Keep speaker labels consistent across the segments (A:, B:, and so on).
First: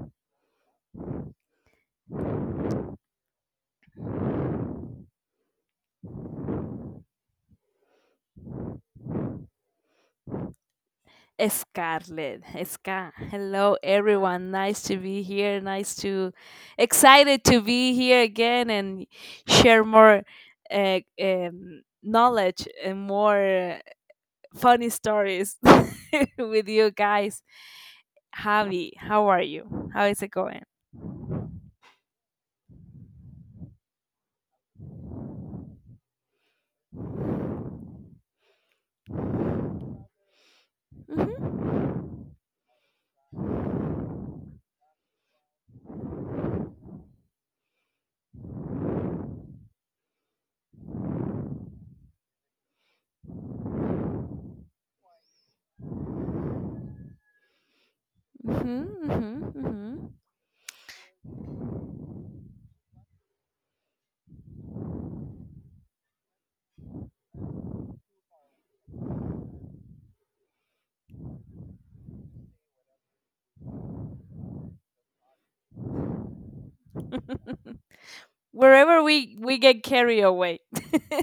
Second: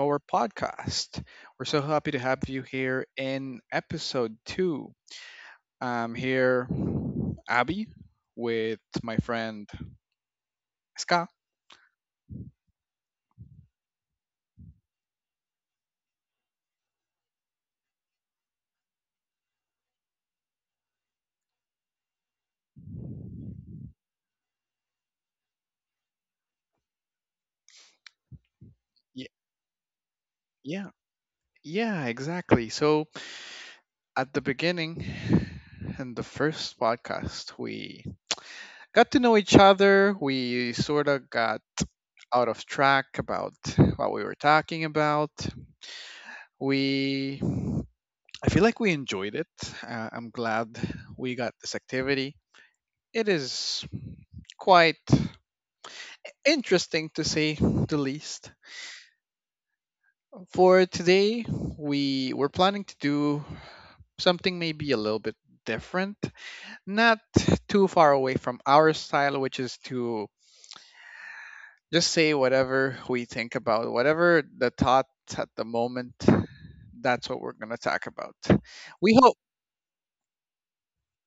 A: our podcast. We're so happy to have you here in episode two. I'm here, Abby, with my friend Ska.
B: Scarlett. Ska. Hello, everyone. Nice to be here. Excited to be here again and share more knowledge and more funny stories with you guys. Javi,
A: Yeah,
B: how are you? How is it going?
A: yeah, yeah, exactly. So at the beginning, in the first podcast, we got to know each other. We sort of
B: Mhm,
A: got out of track about what we were talking about. We, I feel like we enjoyed it. I'm glad we got this activity. It is quite interesting to say the least.
B: mhm, mhm,
A: For today, we were planning to do something maybe a little bit different, not too far away from our style, which is to just say whatever we think about, whatever the thoughts at the moment, that's what we're going to
B: mhm.
A: talk about.
B: Wherever
A: We hope,
B: we get carried away.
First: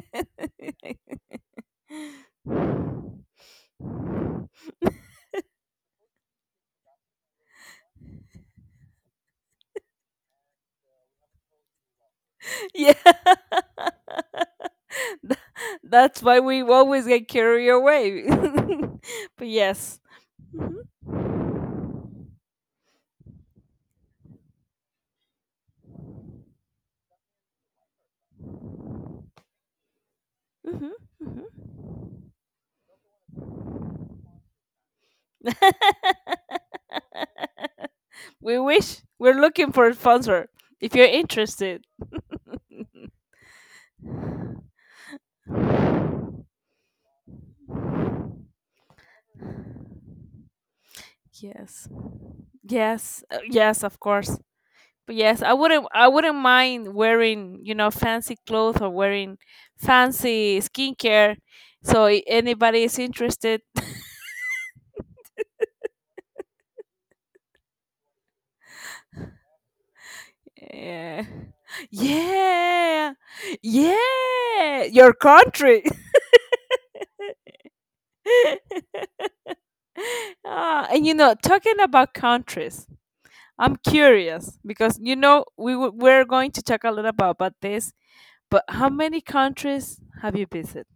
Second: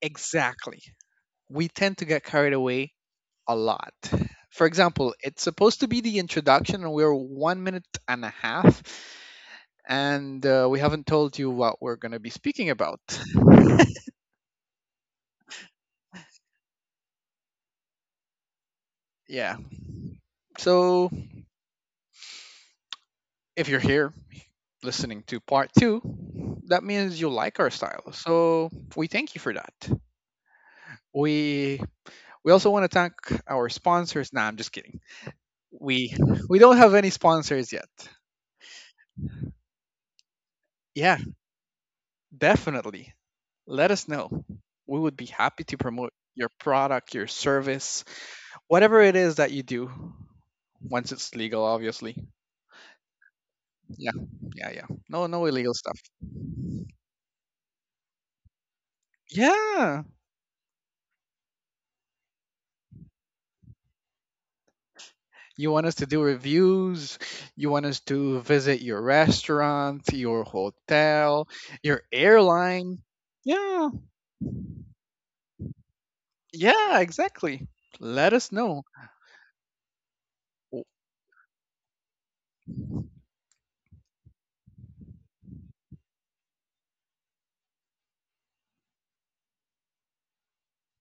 A: exactly. We tend to get carried away a lot. For example, it's supposed to be the introduction, and we're 1 minute and a half, and we haven't told you what we're going to be speaking
B: Yeah.
A: about.
B: That's why we always get carried away. But
A: Yeah.
B: yes. Mhm,
A: So if you're here listening to part two, that means you like our style. So we thank you for that.
B: mhm,
A: We We also want to thank our sponsors. Nah, I'm just kidding.
B: mhm.
A: We we don't have any sponsors yet.
B: We wish, we're looking for a sponsor if you're
A: Yeah,
B: interested.
A: definitely. Let us know. We would be happy to promote your product, your service, whatever it is that you do. Once it's legal,
B: Yes.
A: obviously.
B: Yes. Yes, of
A: Yeah,
B: course.
A: yeah, yeah.
B: But
A: No,
B: yes,
A: no
B: I
A: illegal
B: wouldn't
A: stuff.
B: I wouldn't mind wearing, you know, fancy clothes or wearing
A: Yeah.
B: fancy skincare. So anybody is interested.
A: You want us to do reviews. You want us to visit your restaurant, your
B: Yeah.
A: hotel, your airline.
B: Yeah.
A: Yeah.
B: Yeah. Your country.
A: Yeah, exactly. Let us know. Oh.
B: Ah, and you know, talking about countries, I'm curious, because you know we're going to talk a little bit about this, but how many countries have you visited?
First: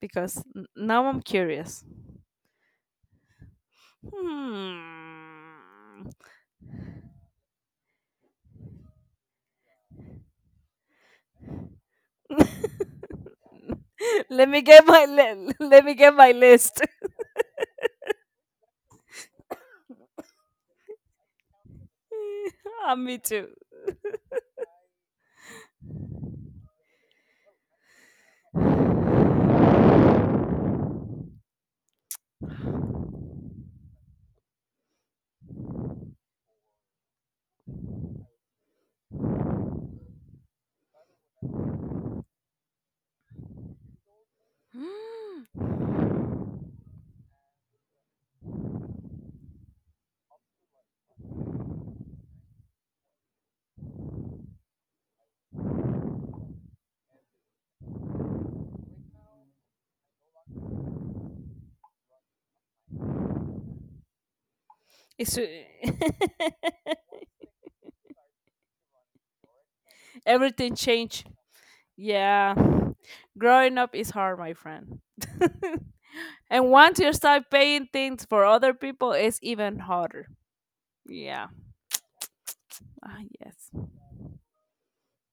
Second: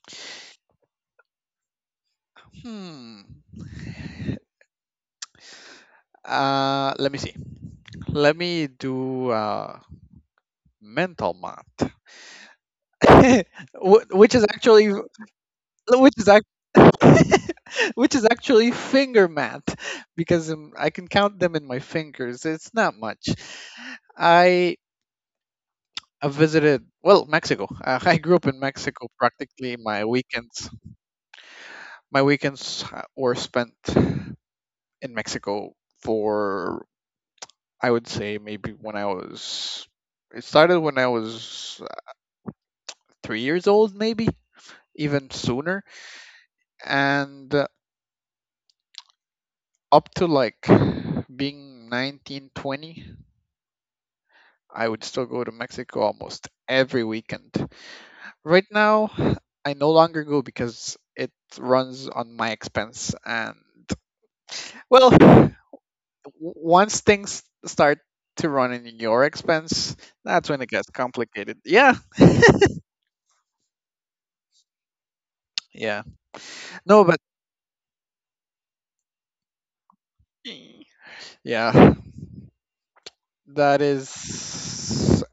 B: Because now I'm curious.
A: Hmm.
B: Hmm.
A: Let me see. Let me do mental math, Wh- which is
B: let me get
A: actually
B: my li- Let me
A: which
B: get
A: is
B: my
A: act-
B: list.
A: which is actually finger math, because I can count them in my fingers. It's
B: Ah,
A: not
B: me
A: much.
B: too.
A: I visited, well, Mexico. I grew up in Mexico. Practically my weekends were spent in Mexico for, I would say, maybe when I was it started when I was 3 years old, maybe even sooner, and up to like being 19, 20 would still go to Mexico almost every weekend. Right now I no longer go because it runs on my expense, and, well,
B: It's
A: once things start to run in your expense, that's when it
B: everything
A: gets
B: changed.
A: complicated. Yeah.
B: Yeah. Growing up is hard, my friend.
A: Yeah.
B: And once
A: No,
B: you
A: but
B: start paying things for other people, it's even harder. Yeah.
A: yeah,
B: Ah, yes.
A: that is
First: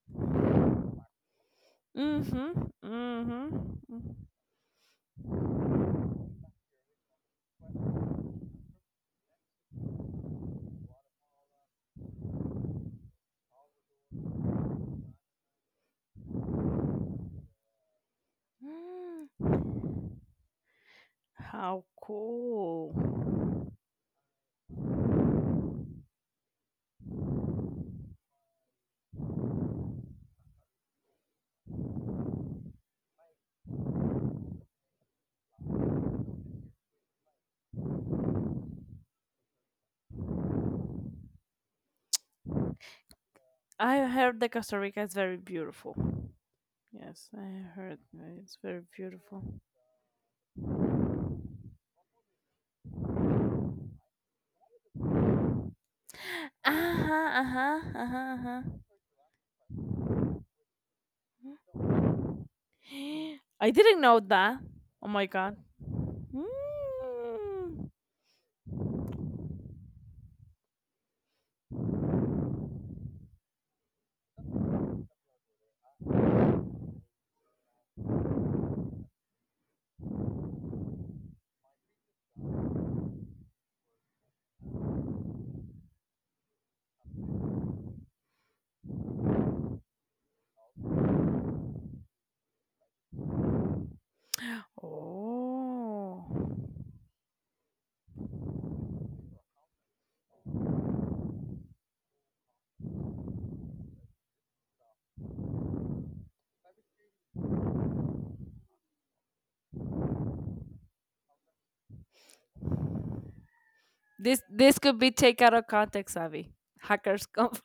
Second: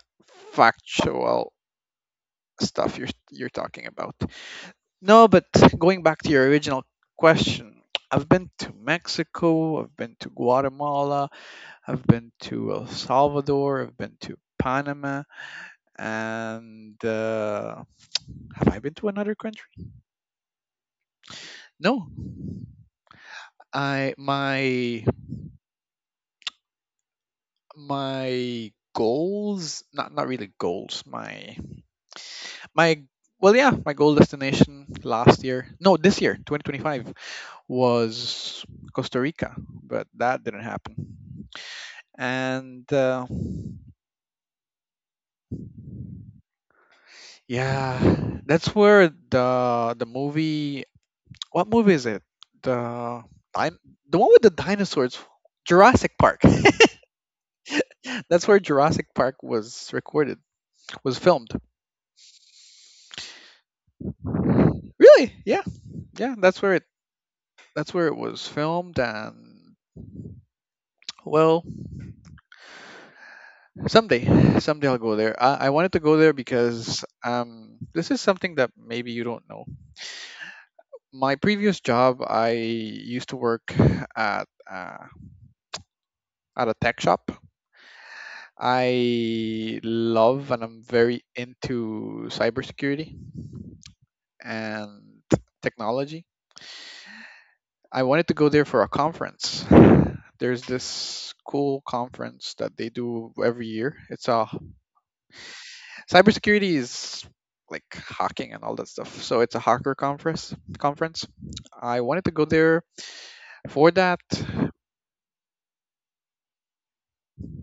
A: factual
B: Mhm.
A: stuff you're
B: Mhm.
A: you're talking about. No, but going back to your original question, I've been to Mexico, I've been to Guatemala, I've been to El Salvador, I've been to Panama, and have I been to another
B: Mm.
A: country?
B: How
A: No,
B: cool.
A: I, my goals, not really goals, my, well, yeah, my goal destination last year, no, this year 2025 was Costa Rica, but that didn't happen. And
B: I heard that Costa Rica is very beautiful. Yes, I heard
A: yeah,
B: that it's
A: that's
B: very
A: where
B: beautiful.
A: the movie, what movie is it, the din- the one with the dinosaurs, Jurassic Park.
B: Uh-huh, uh-huh, uh-huh,
A: That's
B: uh-huh.
A: where Jurassic Park was recorded, was filmed.
B: I didn't know that. Oh my
A: Really?
B: god.
A: Yeah, yeah,
B: Mm.
A: that's where it was filmed. And, well, someday, someday I'll go there. I wanted to go there because this is something that maybe you don't know. My previous job, I used to work at uh, at a tech shop. I love and I'm very into cybersecurity and
B: Oh.
A: technology. I wanted to go there for a conference. There's this cool conference that they do every year. It's a Cybersecurity is like hacking and all that stuff. So it's a hacker conference. I wanted to go there for that.
B: This could be take out of context, Avi. Hackers Conf,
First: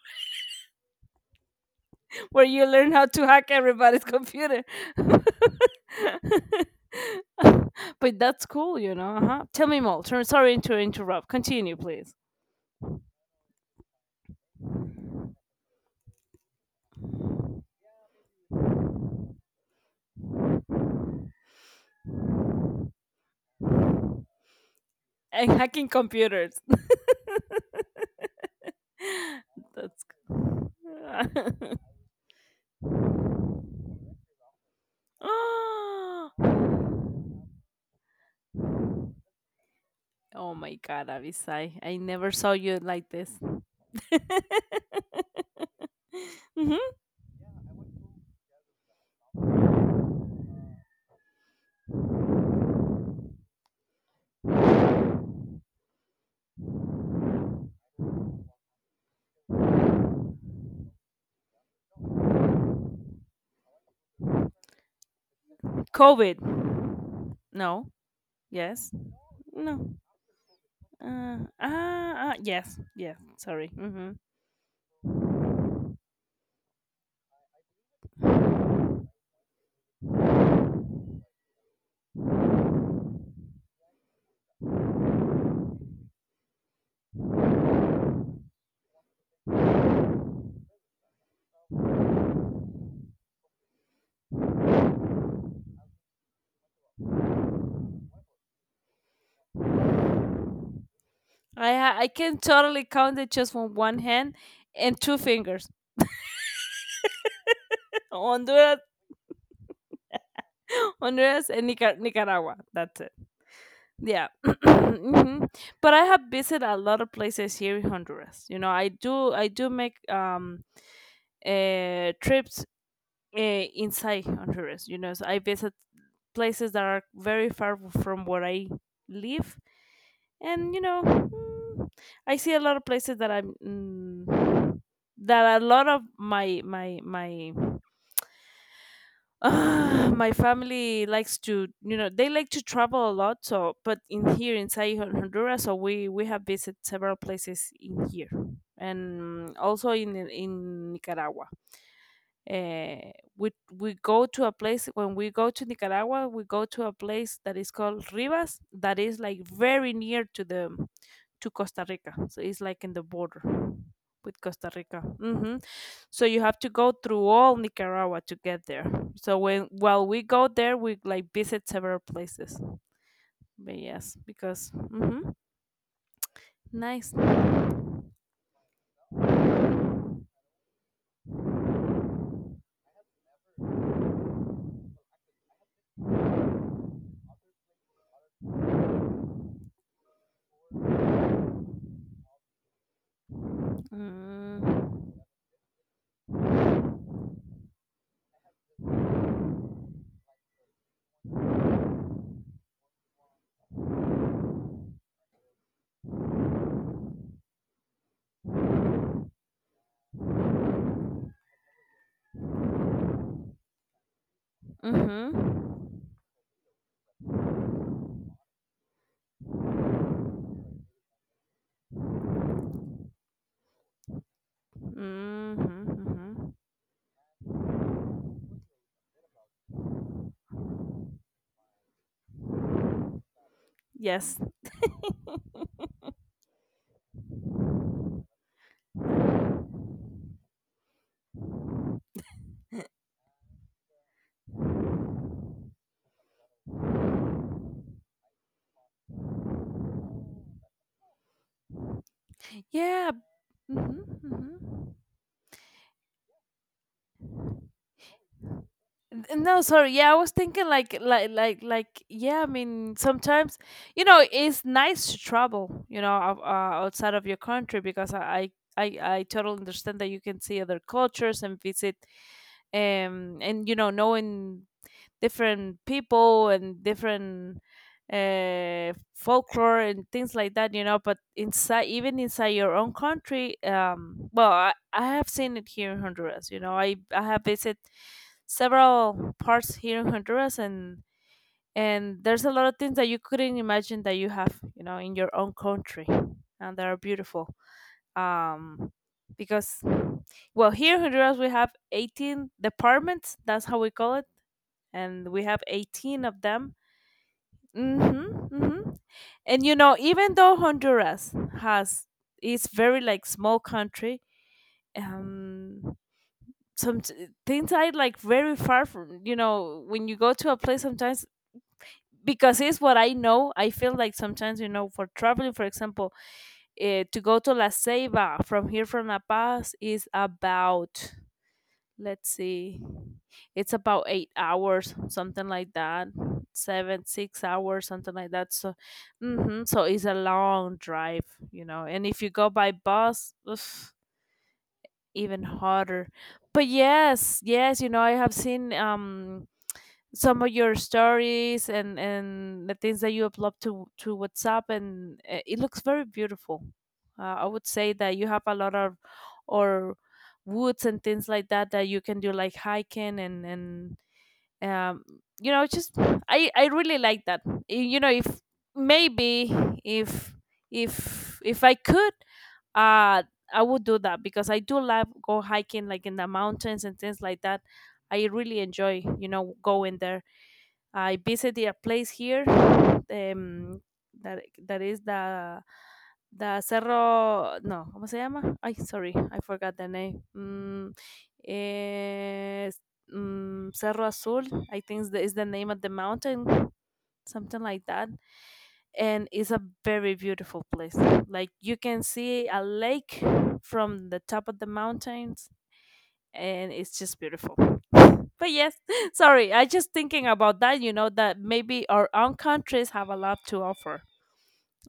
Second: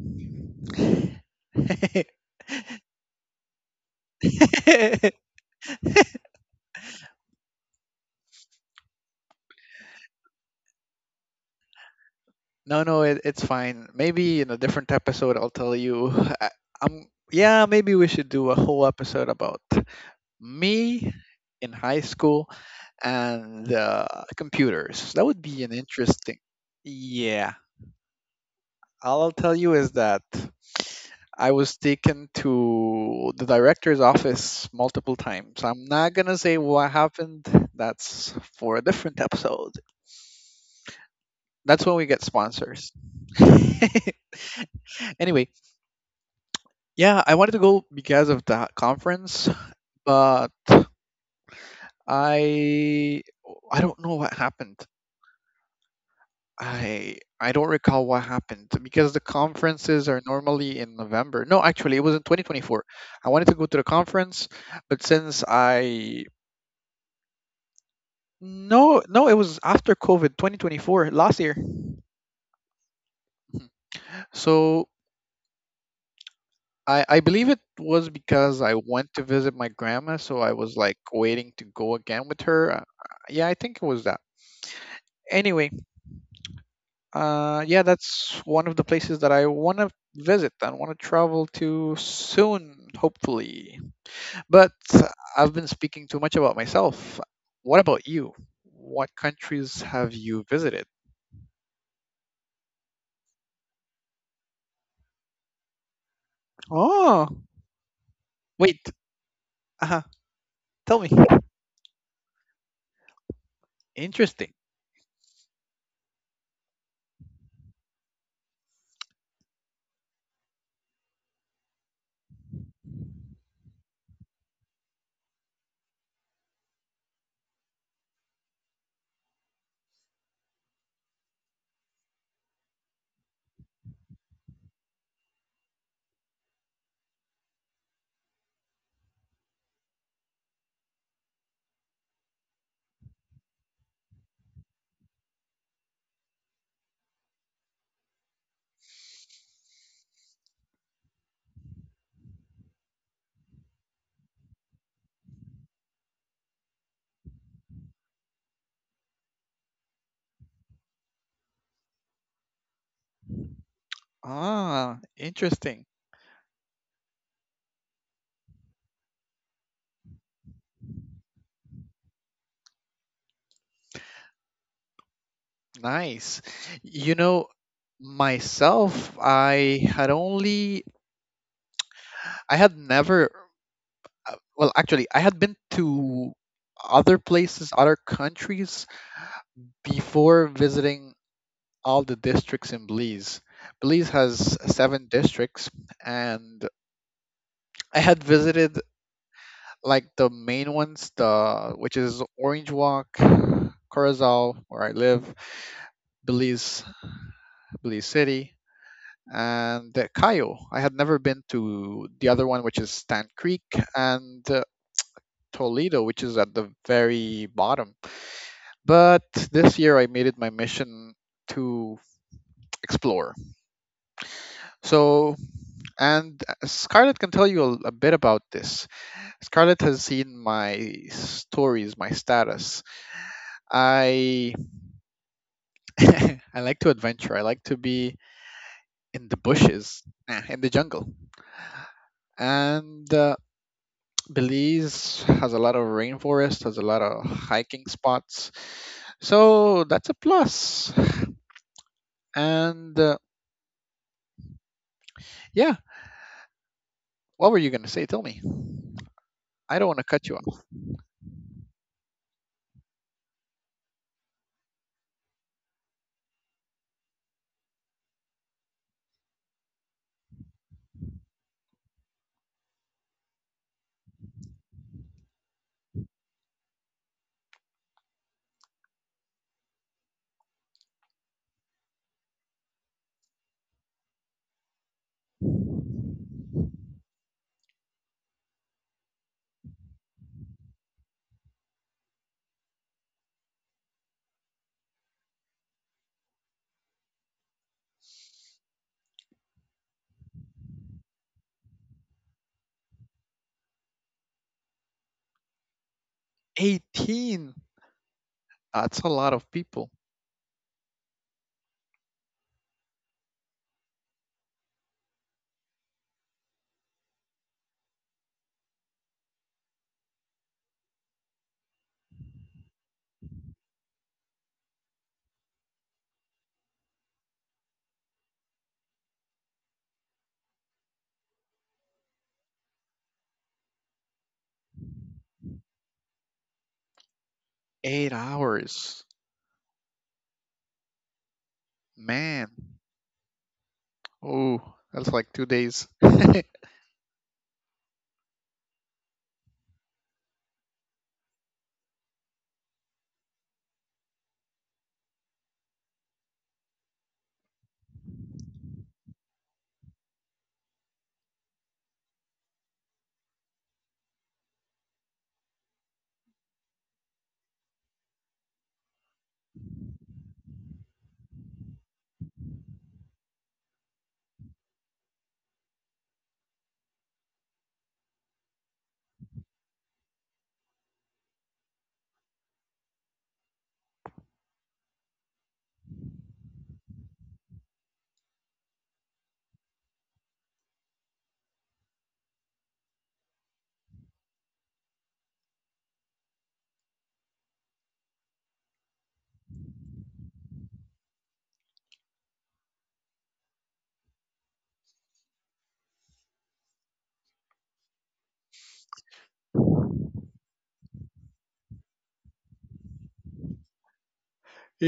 B: where you learn how to hack everybody's computer. But that's cool, you know. Uh-huh. Tell me more. Turn, sorry to interrupt. Continue, please.
A: No, no, it's fine. Maybe in a different episode, I'll tell you. I, I'm Yeah. Maybe we should do a whole episode about me in high school and computers. That would
B: And
A: be an
B: hacking
A: interesting.
B: computers.
A: Yeah, all I'll tell you is
B: That's.
A: that
B: Cool.
A: I was taken to the director's office multiple times. I'm not gonna
B: Oh
A: say what happened. That's for a different episode.
B: my God, Avisai!
A: That's when
B: I
A: we get
B: never saw you
A: sponsors.
B: like this.
A: Anyway,
B: Hmm.
A: yeah, I wanted to go because of that conference, but I I don't know what happened. I don't recall what happened because the conferences are normally in November. No, actually, it was in 2024. I wanted to go to the conference, but since I,
B: COVID. No. Yes.
A: no, no, it was after
B: No.
A: COVID 2024 last year.
B: Yes, yes.
A: Mhm.
B: Sorry. Hmm.
A: So I believe it was because I went to visit my grandma, so I was like waiting to go again with her. Yeah, I think it was that. Anyway, yeah, that's one of the places that I want to visit and want to travel to soon, hopefully. But I've been speaking too much about myself. What about you? What countries have you visited?
B: I can totally count it just from one hand and two fingers.
A: Oh,
B: Honduras,
A: wait. Uh, tell me.
B: Honduras, and Nicaragua. That's it. Yeah.
A: Interesting.
B: Hmm. But I have visited a lot of places here in Honduras. You know, I do make trips uh, inside Honduras. You know, so I visit places that are very far from where I live, and you know, I see a lot of places that I'm that a lot of my my my. My family likes to, you know, they like to travel a lot. So, but in here inside Honduras, so we have visited several places in here, and also in Nicaragua. Uh, we go to a place when we go to Nicaragua. We go to a place that is called Rivas, that is like very near to the to Costa Rica. So it's like in the border with Costa
A: Ah,
B: Rica. Hmm.
A: interesting.
B: So you have to go through all Nicaragua to get there. So when while we go there, we like visit several places. But yes, because hmm
A: Nice.
B: nice.
A: You know, myself, I had only, I had never, well, actually, I had been to other places, other countries, before visiting all the districts in Belize. Belize has
B: Mm-hmm.
A: seven districts, and I had visited like the main ones, the which is Orange Walk, Corazal, where I live, Belize, Belize City, and Cayo. I had never been to the other one, which is Stan Creek, and
B: Mm-hmm.
A: Toledo, which is at the very bottom. But this year, I made it my mission to explore. So,
B: Mm-hmm.
A: and
B: Mm-hmm.
A: Scarlett can tell you a bit about this. Scarlett has seen my stories, my status. I
B: Yes.
A: I like to adventure. I like to be in the bushes, in the jungle. And Belize has a lot of rainforest, has a lot of hiking spots. So that's a plus. And
B: Yeah. Mm-hmm. Mm-hmm.
A: yeah, what were you going to say? Tell me.
B: N-
A: I don't
B: No,
A: want to
B: sorry.
A: cut you
B: Yeah, I was
A: off.
B: thinking yeah, I mean, sometimes you know, it's nice to travel, you know, outside of your country, because I totally understand that you can see other cultures and visit and you know, knowing different people and different folklore and things like that, you know. But inside, even inside your own country, well, I have seen it here in Honduras. You know, I have visited several parts here in Honduras, and there's a lot of things that you couldn't imagine that you have, you know, in your own country, and they are beautiful. Um, because well, here in Honduras we have 18 departments. That's how we call it, and we have 18 of them.
A: 18.
B: Mhm. Mhm.
A: That's a lot of
B: And you
A: people.
B: know, even though Honduras has is very like small country, um some things are like very far from, you know, when you go to a place sometimes because it's what I know. I feel like sometimes, you know, for traveling, for example, to go to La Ceiba from here from La Paz is about let's see it's about 8 hours something like that 7, 6 hours something
A: Eight
B: like that so
A: hours.
B: hmm so it's a long drive, you know, and if you go
A: Man.
B: by bus, ugh,
A: Oh, that's like
B: even
A: 2 days.
B: harder. But yes, yes, you know, I have seen some of your stories and the things that you upload to WhatsApp, and it looks very beautiful. I would say that you have a lot of or woods and things like that that you can do, like hiking and um you know just I really like that. You know if maybe if if I could uh I would do that, because I do love go hiking like in the mountains and things like that. I really enjoy, you know, going there. I visited a place here um, that is the Cerro, no, ¿cómo se llama? Ay, sorry, I forgot the name. Eh, Cerro Azul, I think is is the name of the mountain, something like that. And it's a very beautiful place. Like you can see a lake from the top of the mountains, and it's just beautiful. But yes, sorry, I just thinking about that, you know, that maybe our own countries have a lot to offer.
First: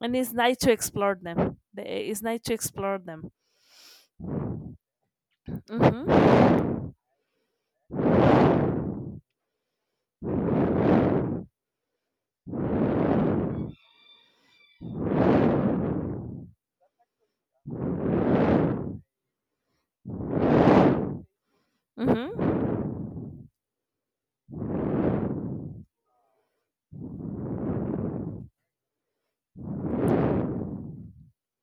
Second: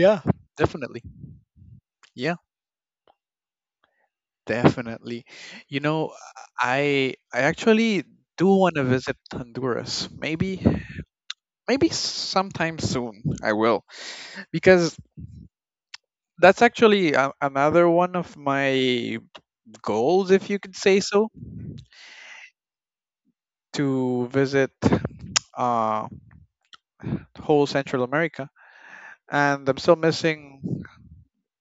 B: And it's nice to
A: definitely.
B: explore them. It's
A: Yeah,
B: nice to explore them.
A: definitely. You know,
B: Mm-hmm.
A: I actually do want to visit Honduras. Maybe sometime soon I will, because that's actually another one of my goals, if you could say so,
B: Mm-hmm.
A: to visit uh whole Central America. And I'm still missing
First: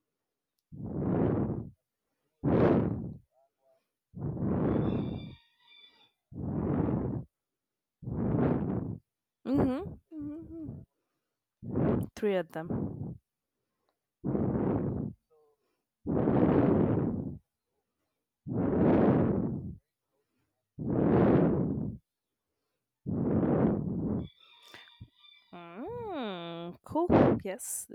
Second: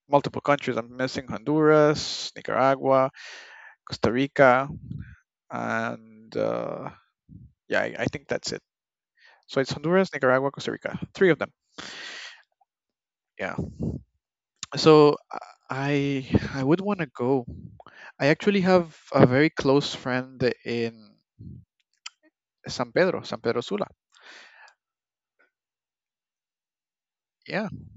A: multiple countries. I'm missing Honduras, Nicaragua, Costa Rica, and yeah, I think that's it. So it's
B: Mm-hmm.
A: Honduras, Nicaragua, Costa
B: Hmm.
A: Rica, three of them.
B: Three of them.
A: Yeah. So I I would want to go. I actually have a very close friend in San Pedro, San Pedro Sula.
B: Mm, cool.
A: Yeah.
B: Yes.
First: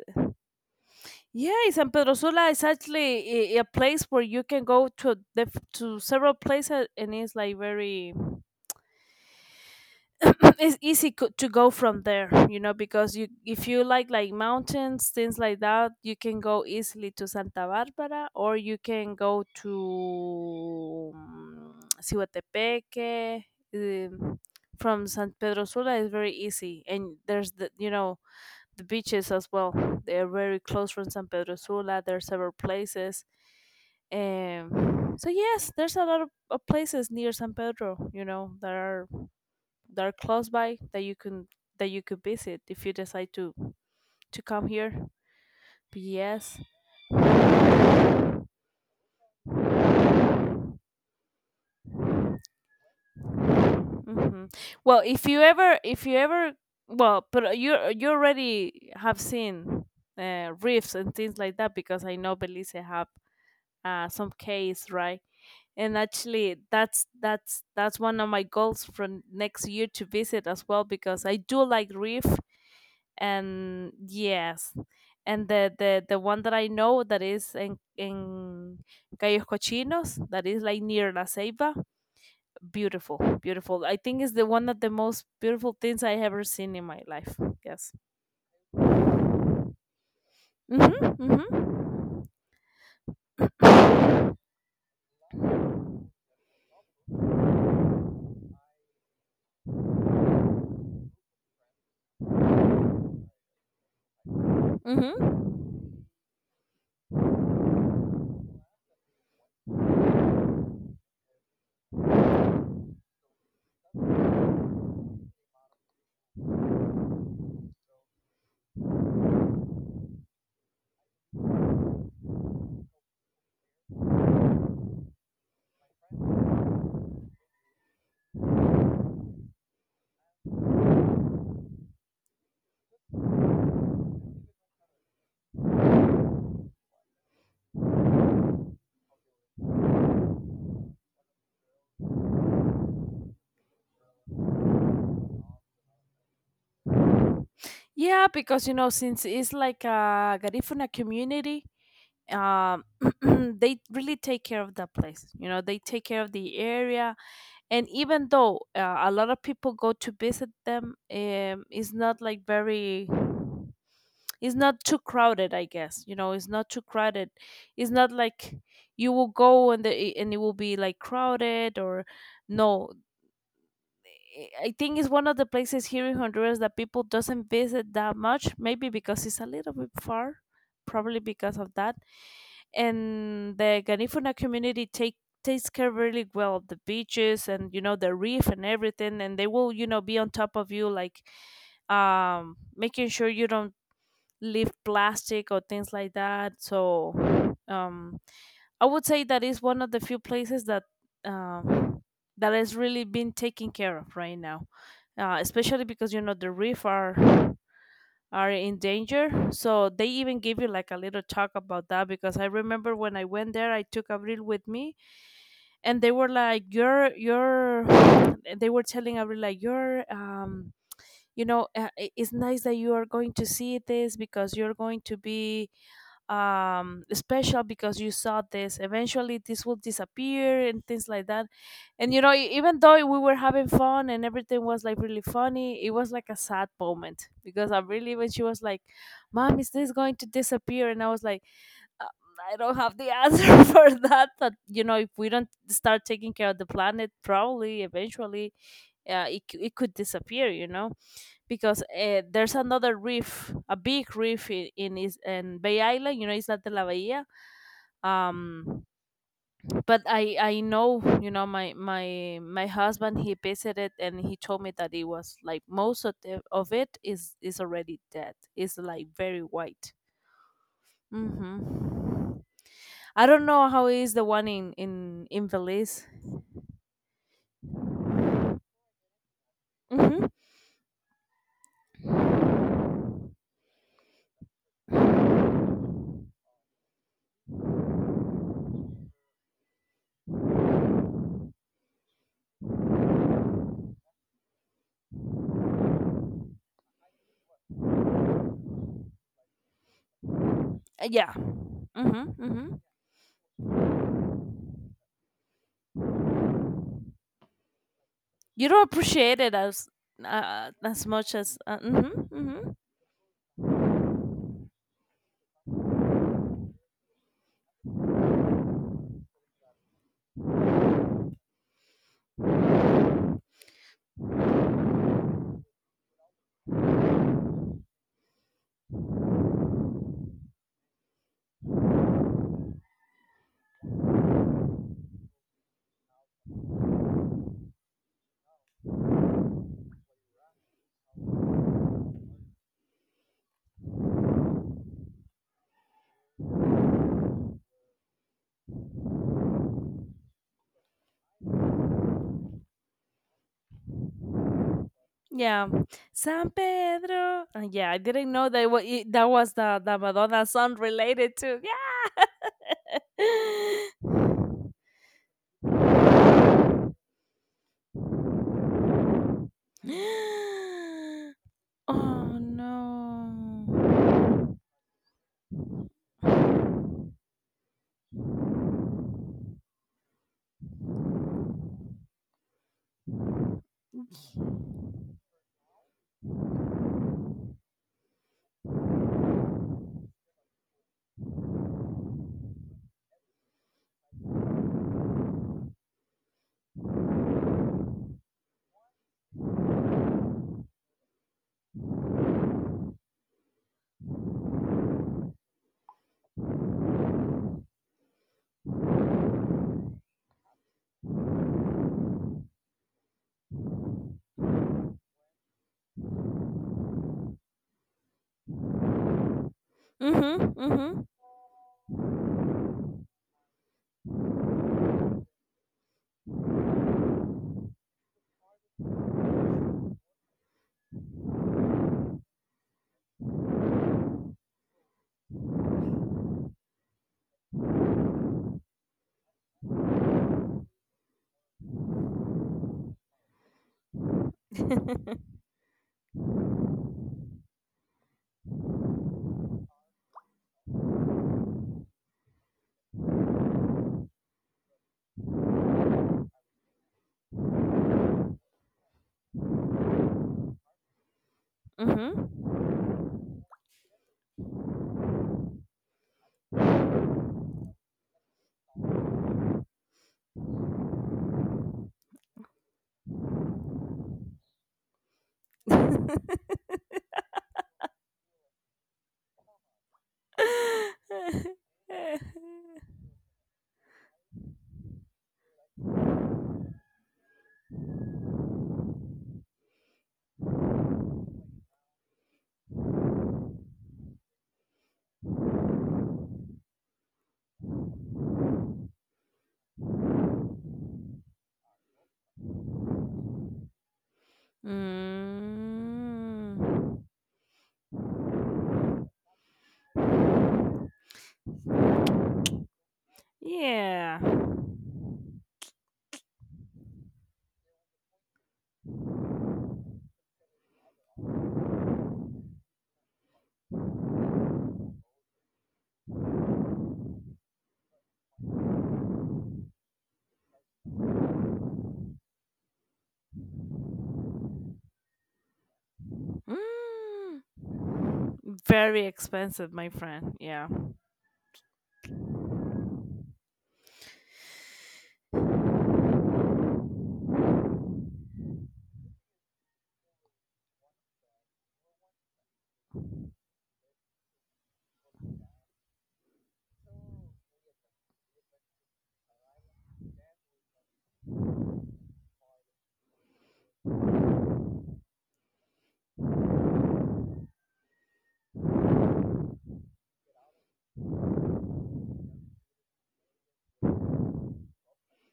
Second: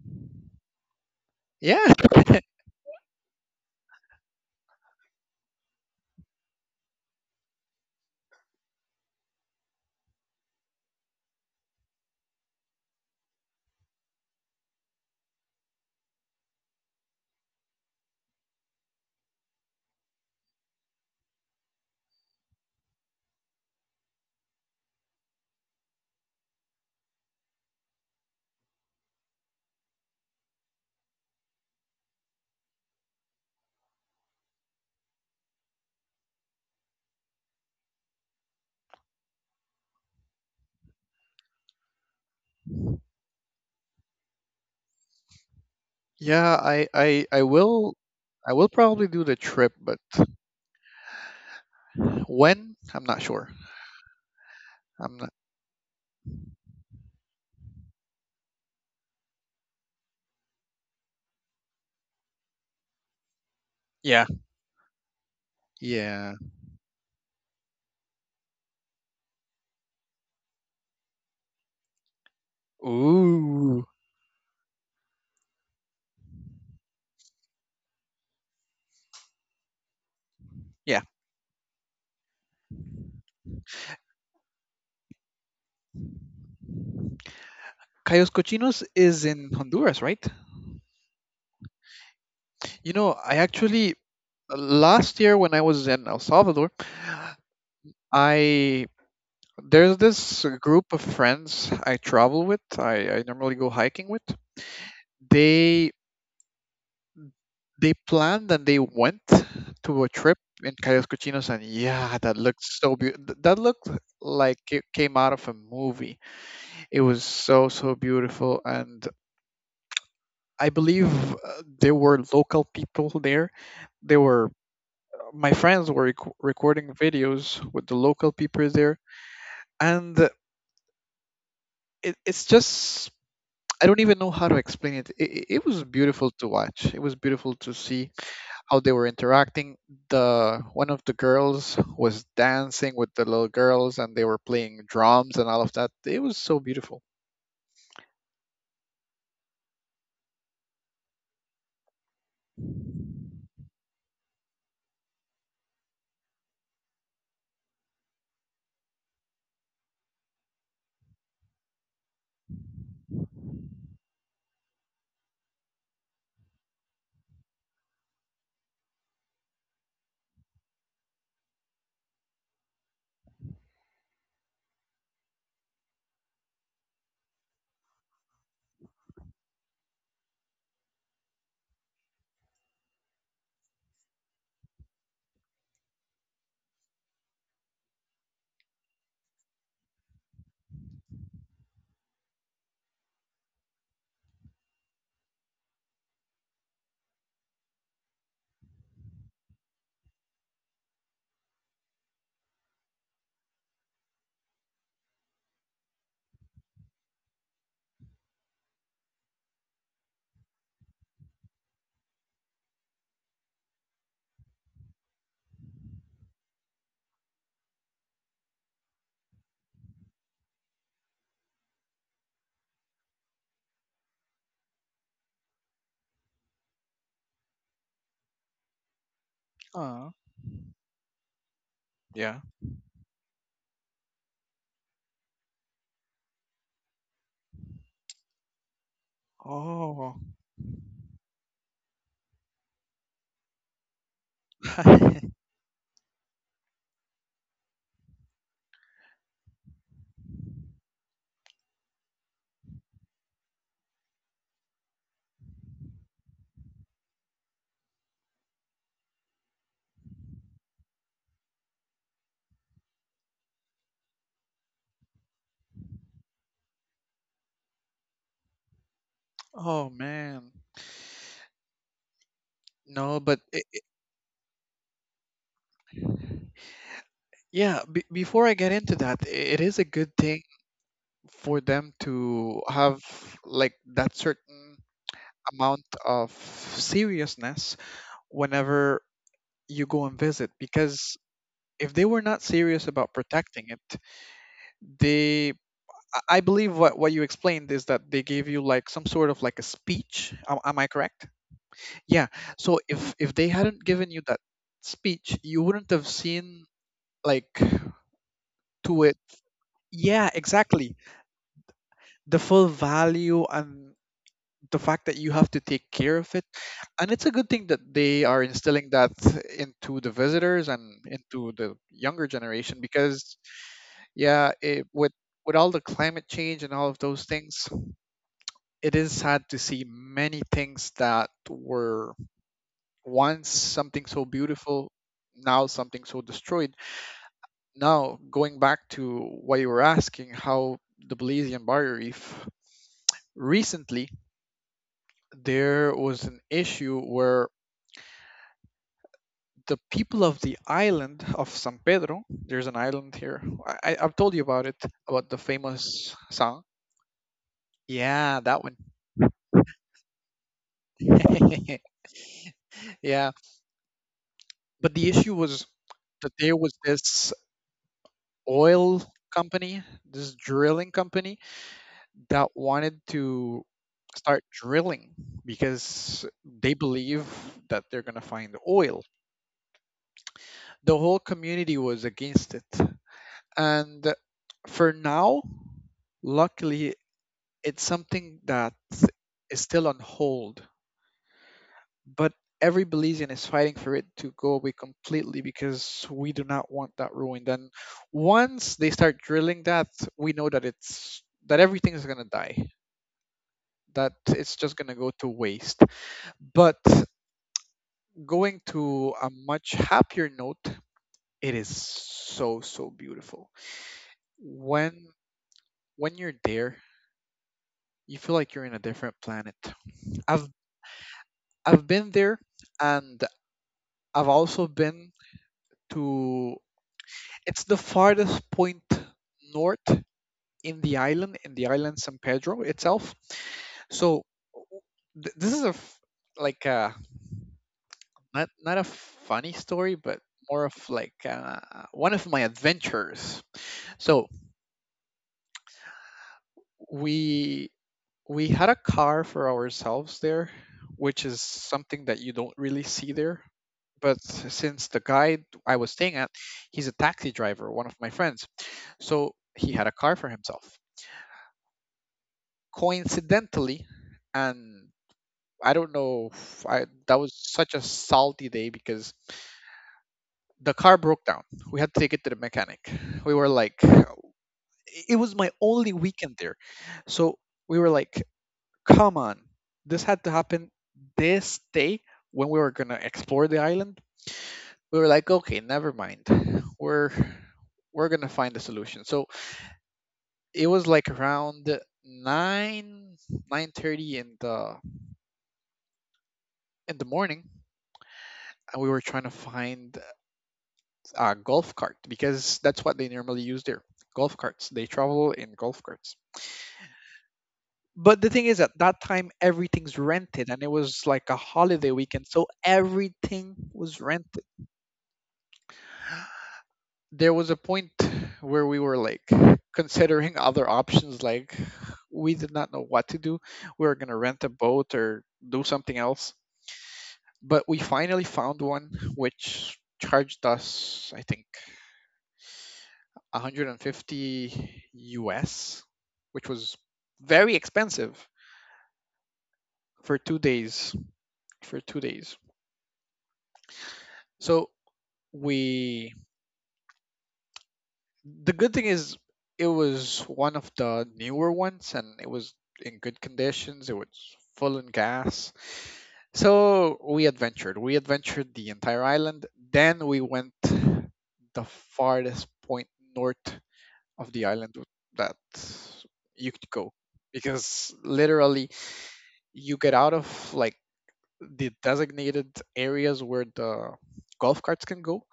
B: Yeah, San
A: Yeah.
B: Pedro Sula is actually a place where you can go to to several places, and it's like very it's easy to go from there, you know, because you if you like mountains things like that you can go easily to Santa Barbara, or you can go to Cihuatepeque. Um, from San Pedro Sula is very easy, and there's the you know the beaches as well, they're very close from San Pedro Sula, there's several places, um, so yes there's a lot of places near San Pedro, you know, that are close by that you can that you could visit if you decide to come here. But
A: Yeah,
B: yes.
A: I will probably do the trip, but when? I'm not sure.
B: Hmm. Well,
A: I'm not.
B: if you ever well, but you already have seen reefs and things like that, because I know Belize have
A: Yeah.
B: some caves, right? And
A: Yeah.
B: actually, that's one of my goals for next year to visit as well because I do like reef,
A: Ooh.
B: and yes, and the one that I know that is in Cayos Cochinos, that is like
A: Yeah.
B: near La Ceiba. Beautiful, beautiful. I think it's the one of the most beautiful things I ever seen in my life. Yes.
A: Cayos Cochinos is in Honduras, right?
B: Mhm,
A: You know, I actually
B: mhm,
A: last year when I was in El Salvador, I there's this group of friends I travel with. I normally go hiking with.
B: mhm.
A: They they planned and they went to a trip in Cayos Cochinos, and yeah, that looked so beautiful. That looked like it came out of a movie. It was so so beautiful. And I believe there were local people there. They were my friends were recording videos with the local people there, and it's just I don't even know how to explain it. It was beautiful to watch, it was beautiful to see how they were interacting. The one of the girls was dancing with the little girls, and they were playing drums, and all of that, it was so beautiful.
B: Yeah, because you know since it's like a Garifuna community, um they really take care of that place, you know, they take care of the area. And even though a lot of people go to visit them, it's not like very it's not too crowded, I guess, you know, it's not too crowded, it's not like you will go and the and it will be like crowded or no, I I think it's one of the places here in Honduras that people doesn't visit that much, maybe because it's a little bit far, probably because of that. And the Ganifuna community takes care really well of the beaches, and you know the reef and everything, and they will, you know, be on top of you, like, um, making sure you don't leave plastic or things like that. So I would say that is one of the few places that um that has really been taken care of right now, especially because you know the reef are in danger. So they even give you like a little talk about that, because I remember when I went there, I took Avril with me, and they were like, you're," they were telling Avril like, "You're." You know, it's nice that you are going to see this, because you're going to be special because you saw this. Eventually, this will
A: Oh,
B: disappear and things like that. And you know,
A: yeah.
B: even though we were having fun and everything was like really funny, it was like a sad moment, because I really, when she was like, "Mom, is this going
A: Oh.
B: to disappear?" and I was like, "Uh, I don't have the answer for that." But you know, if we don't start taking care of the planet, probably eventually, it it could disappear. You know, because there's another reef, a big reef in Bay Island. You know, Isla de la Bahia. Um, but I know, you know, my husband he visited, and he told me that it was like most of it is already dead. It's like very
A: Oh,
B: white.
A: man.
B: Mm-hmm.
A: No,
B: I
A: but
B: don't know how is the one in Belize.
A: yeah, before I get into that, I it is a good
B: Mm-hmm.
A: thing for them to have like that certain amount of seriousness whenever you go and visit, because if they were not serious about protecting it, they I believe what you explained is that they gave you like some sort of like a speech, am I correct?
B: Yeah.
A: Yeah.
B: Mm-hmm. Mm-hmm.
A: So if they hadn't given you that speech, you wouldn't have seen, like,
B: You don't
A: to it.
B: appreciate it as
A: Yeah,
B: uh,
A: exactly.
B: as much as mm-hmm,
A: The full
B: mm-hmm.
A: value, and the fact that you have to take care of it. And it's a good thing that they are instilling that into the visitors and into the younger generation, because, yeah, it, with all the climate change and all of those things, it is sad to see many things that were once something so beautiful, now something so destroyed. Now, going back to what you were asking, how the Belizean barrier reef, recently there was an issue where the people of the island of San Pedro, there's an island here. Have told you about it, about the
B: Yeah.
A: famous
B: San
A: song.
B: Pedro. Yeah, I didn't
A: Yeah,
B: know
A: that
B: that
A: one.
B: that was the Madonna song related to
A: Yeah,
B: yeah.
A: but the issue was that there was this oil company, this drilling company,
B: Oh
A: that wanted to
B: no.
A: start drilling because they believe that they're going to find oil. The whole community was against it. And for now, luckily, it's something that is still on hold, but every Belizean is fighting for it to go away completely because we do not want that ruined. And once they start drilling that, we know that it's that everything is gonna die. That it's just gonna go to waste. But going to a much happier note, it is so so beautiful. When when you're there, you feel like you're in a different planet. I've
B: Mhm. Mhm.
A: I've been there, and I've also been. To it's the farthest point north in the island San Pedro itself. So this is like a not a funny story, but more of like one of my adventures. So we we had a car for ourselves there, which is something that you don't really see there. But since the guy I was staying at, he's a taxi driver, one of my friends, so he had a car for himself.
B: Mhm.
A: Coincidentally, and I don't know, if I, that was such a salty day because the car broke down. We had to take it to the mechanic. We were like, it was my only weekend there. So we were like, come on, this had to happen this day when we were going to explore the island. We were like, okay, never mind. We're we're going to find a solution. So it was like around 9 9:30 in the morning we were trying to find a golf cart, because that's what they normally use there, golf carts. They travel in golf carts.
B: Mm.
A: But the thing is, at that time, everything's rented, and it was like a holiday weekend. So everything was
B: Yeah.
A: rented. There was a point where we were like considering other options. Like, we did not know what to do. We were going to rent a boat or do something else. But we finally found one which charged us, I think, 150 US, which was
B: Mm.
A: very expensive
B: Very expensive, my
A: for
B: friend.
A: two
B: Yeah.
A: days. For 2 days. So we the good thing is it was one of the newer ones and it was in good conditions. It was full in gas. So we adventured. We adventured the entire island. Then we went the farthest point north of the island that you could go, because literally you get out of like the designated areas where the golf carts can go,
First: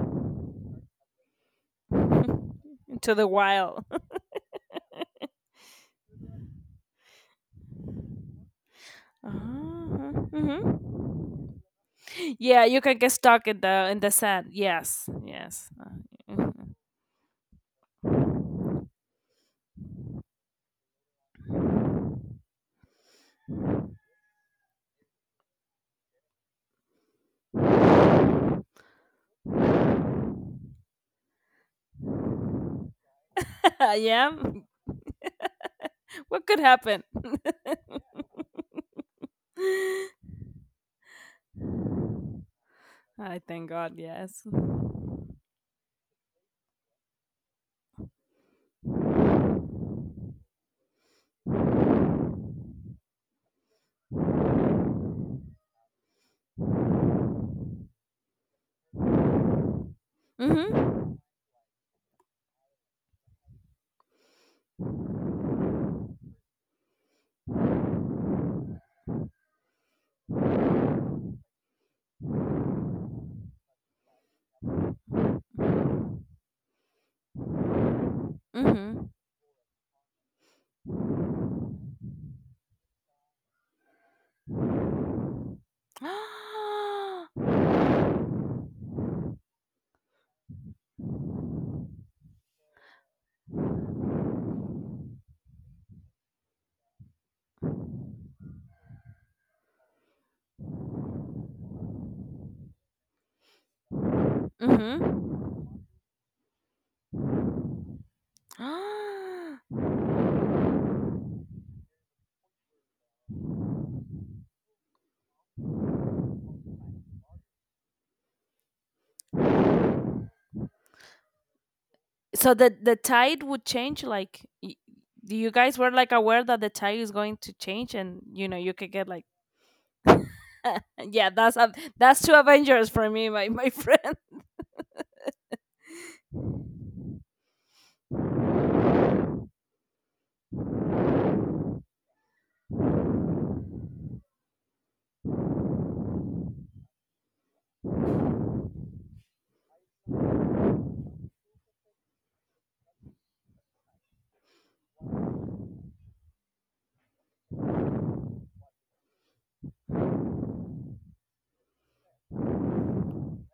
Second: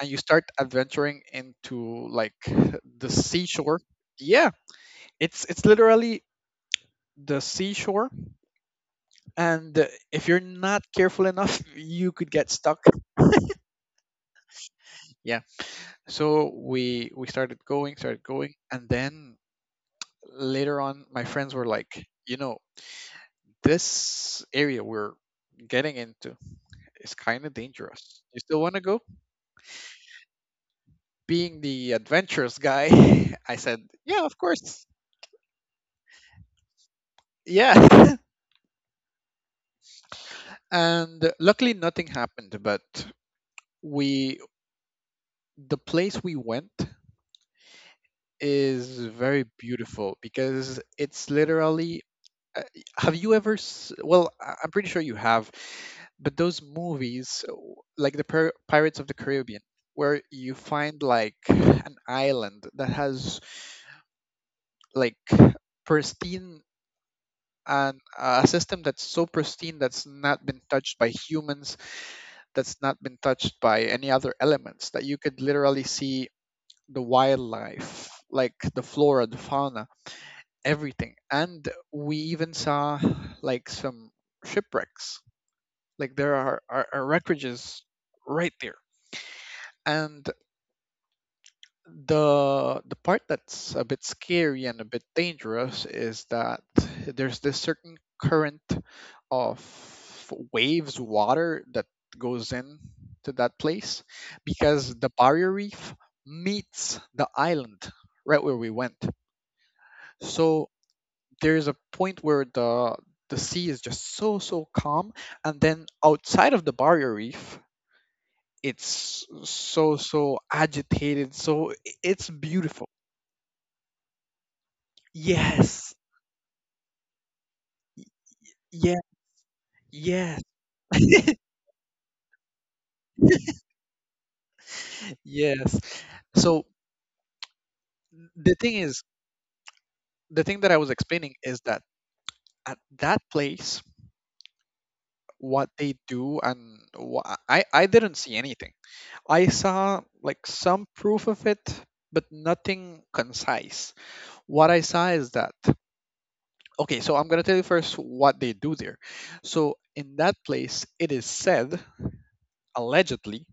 A: and you start adventuring into like the
B: To the
A: seashore.
B: wild.
A: Yeah, it's literally the seashore. And if
B: Uh-huh.
A: you're not
B: Mhm.
A: careful enough, you could get
B: Yeah, you
A: stuck.
B: can get stuck in the sand. Yes.
A: Yeah,
B: Yes.
A: so
B: Mhm.
A: we started going and then later on my friends were like, you know, this area we're getting into is kind of dangerous, you still want to go? Being the adventurous guy, I said, "Yeah,
B: Yeah.
A: of course,
B: What could happen?
A: yeah." And luckily, nothing happened. But
B: I thank God.
A: we,
B: Yes.
A: the place we went, is very beautiful because it's literally. uh, Have you ever? Well, I'm pretty sure you have, but those movies, like the Pirates of the Caribbean, where you
B: Mhm.
A: find like an island that has like pristine and a system that's so pristine that's not been touched by humans, that's not been touched by any other elements, that you could literally see the wildlife, like the
B: Mhm.
A: flora, the fauna, everything. And we even saw like some shipwrecks, like there are wreckages right there. And the part that's a bit scary and a bit dangerous is that there's this certain current of waves water that goes in to that place, because the
B: Mhm.
A: barrier reef meets the island right where we went. So there's a point where the sea is just so so calm, and then outside of the barrier reef it's so so agitated, so it's
B: So the
A: beautiful.
B: tide would change like do you guys were
A: Yes.
B: like aware that the tide is going to change, and you know you could
A: Yeah.
B: get like
A: Yes.
B: yeah, that's that's two avengers for me, my friend.
A: Yes. So the thing is, the thing that I was explaining is that at that place, what they do, and I didn't see anything. I saw like some proof of it, but nothing concise. What I saw is that, okay, so I'm gonna tell you first what they do there. So in that place, it is said, allegedly,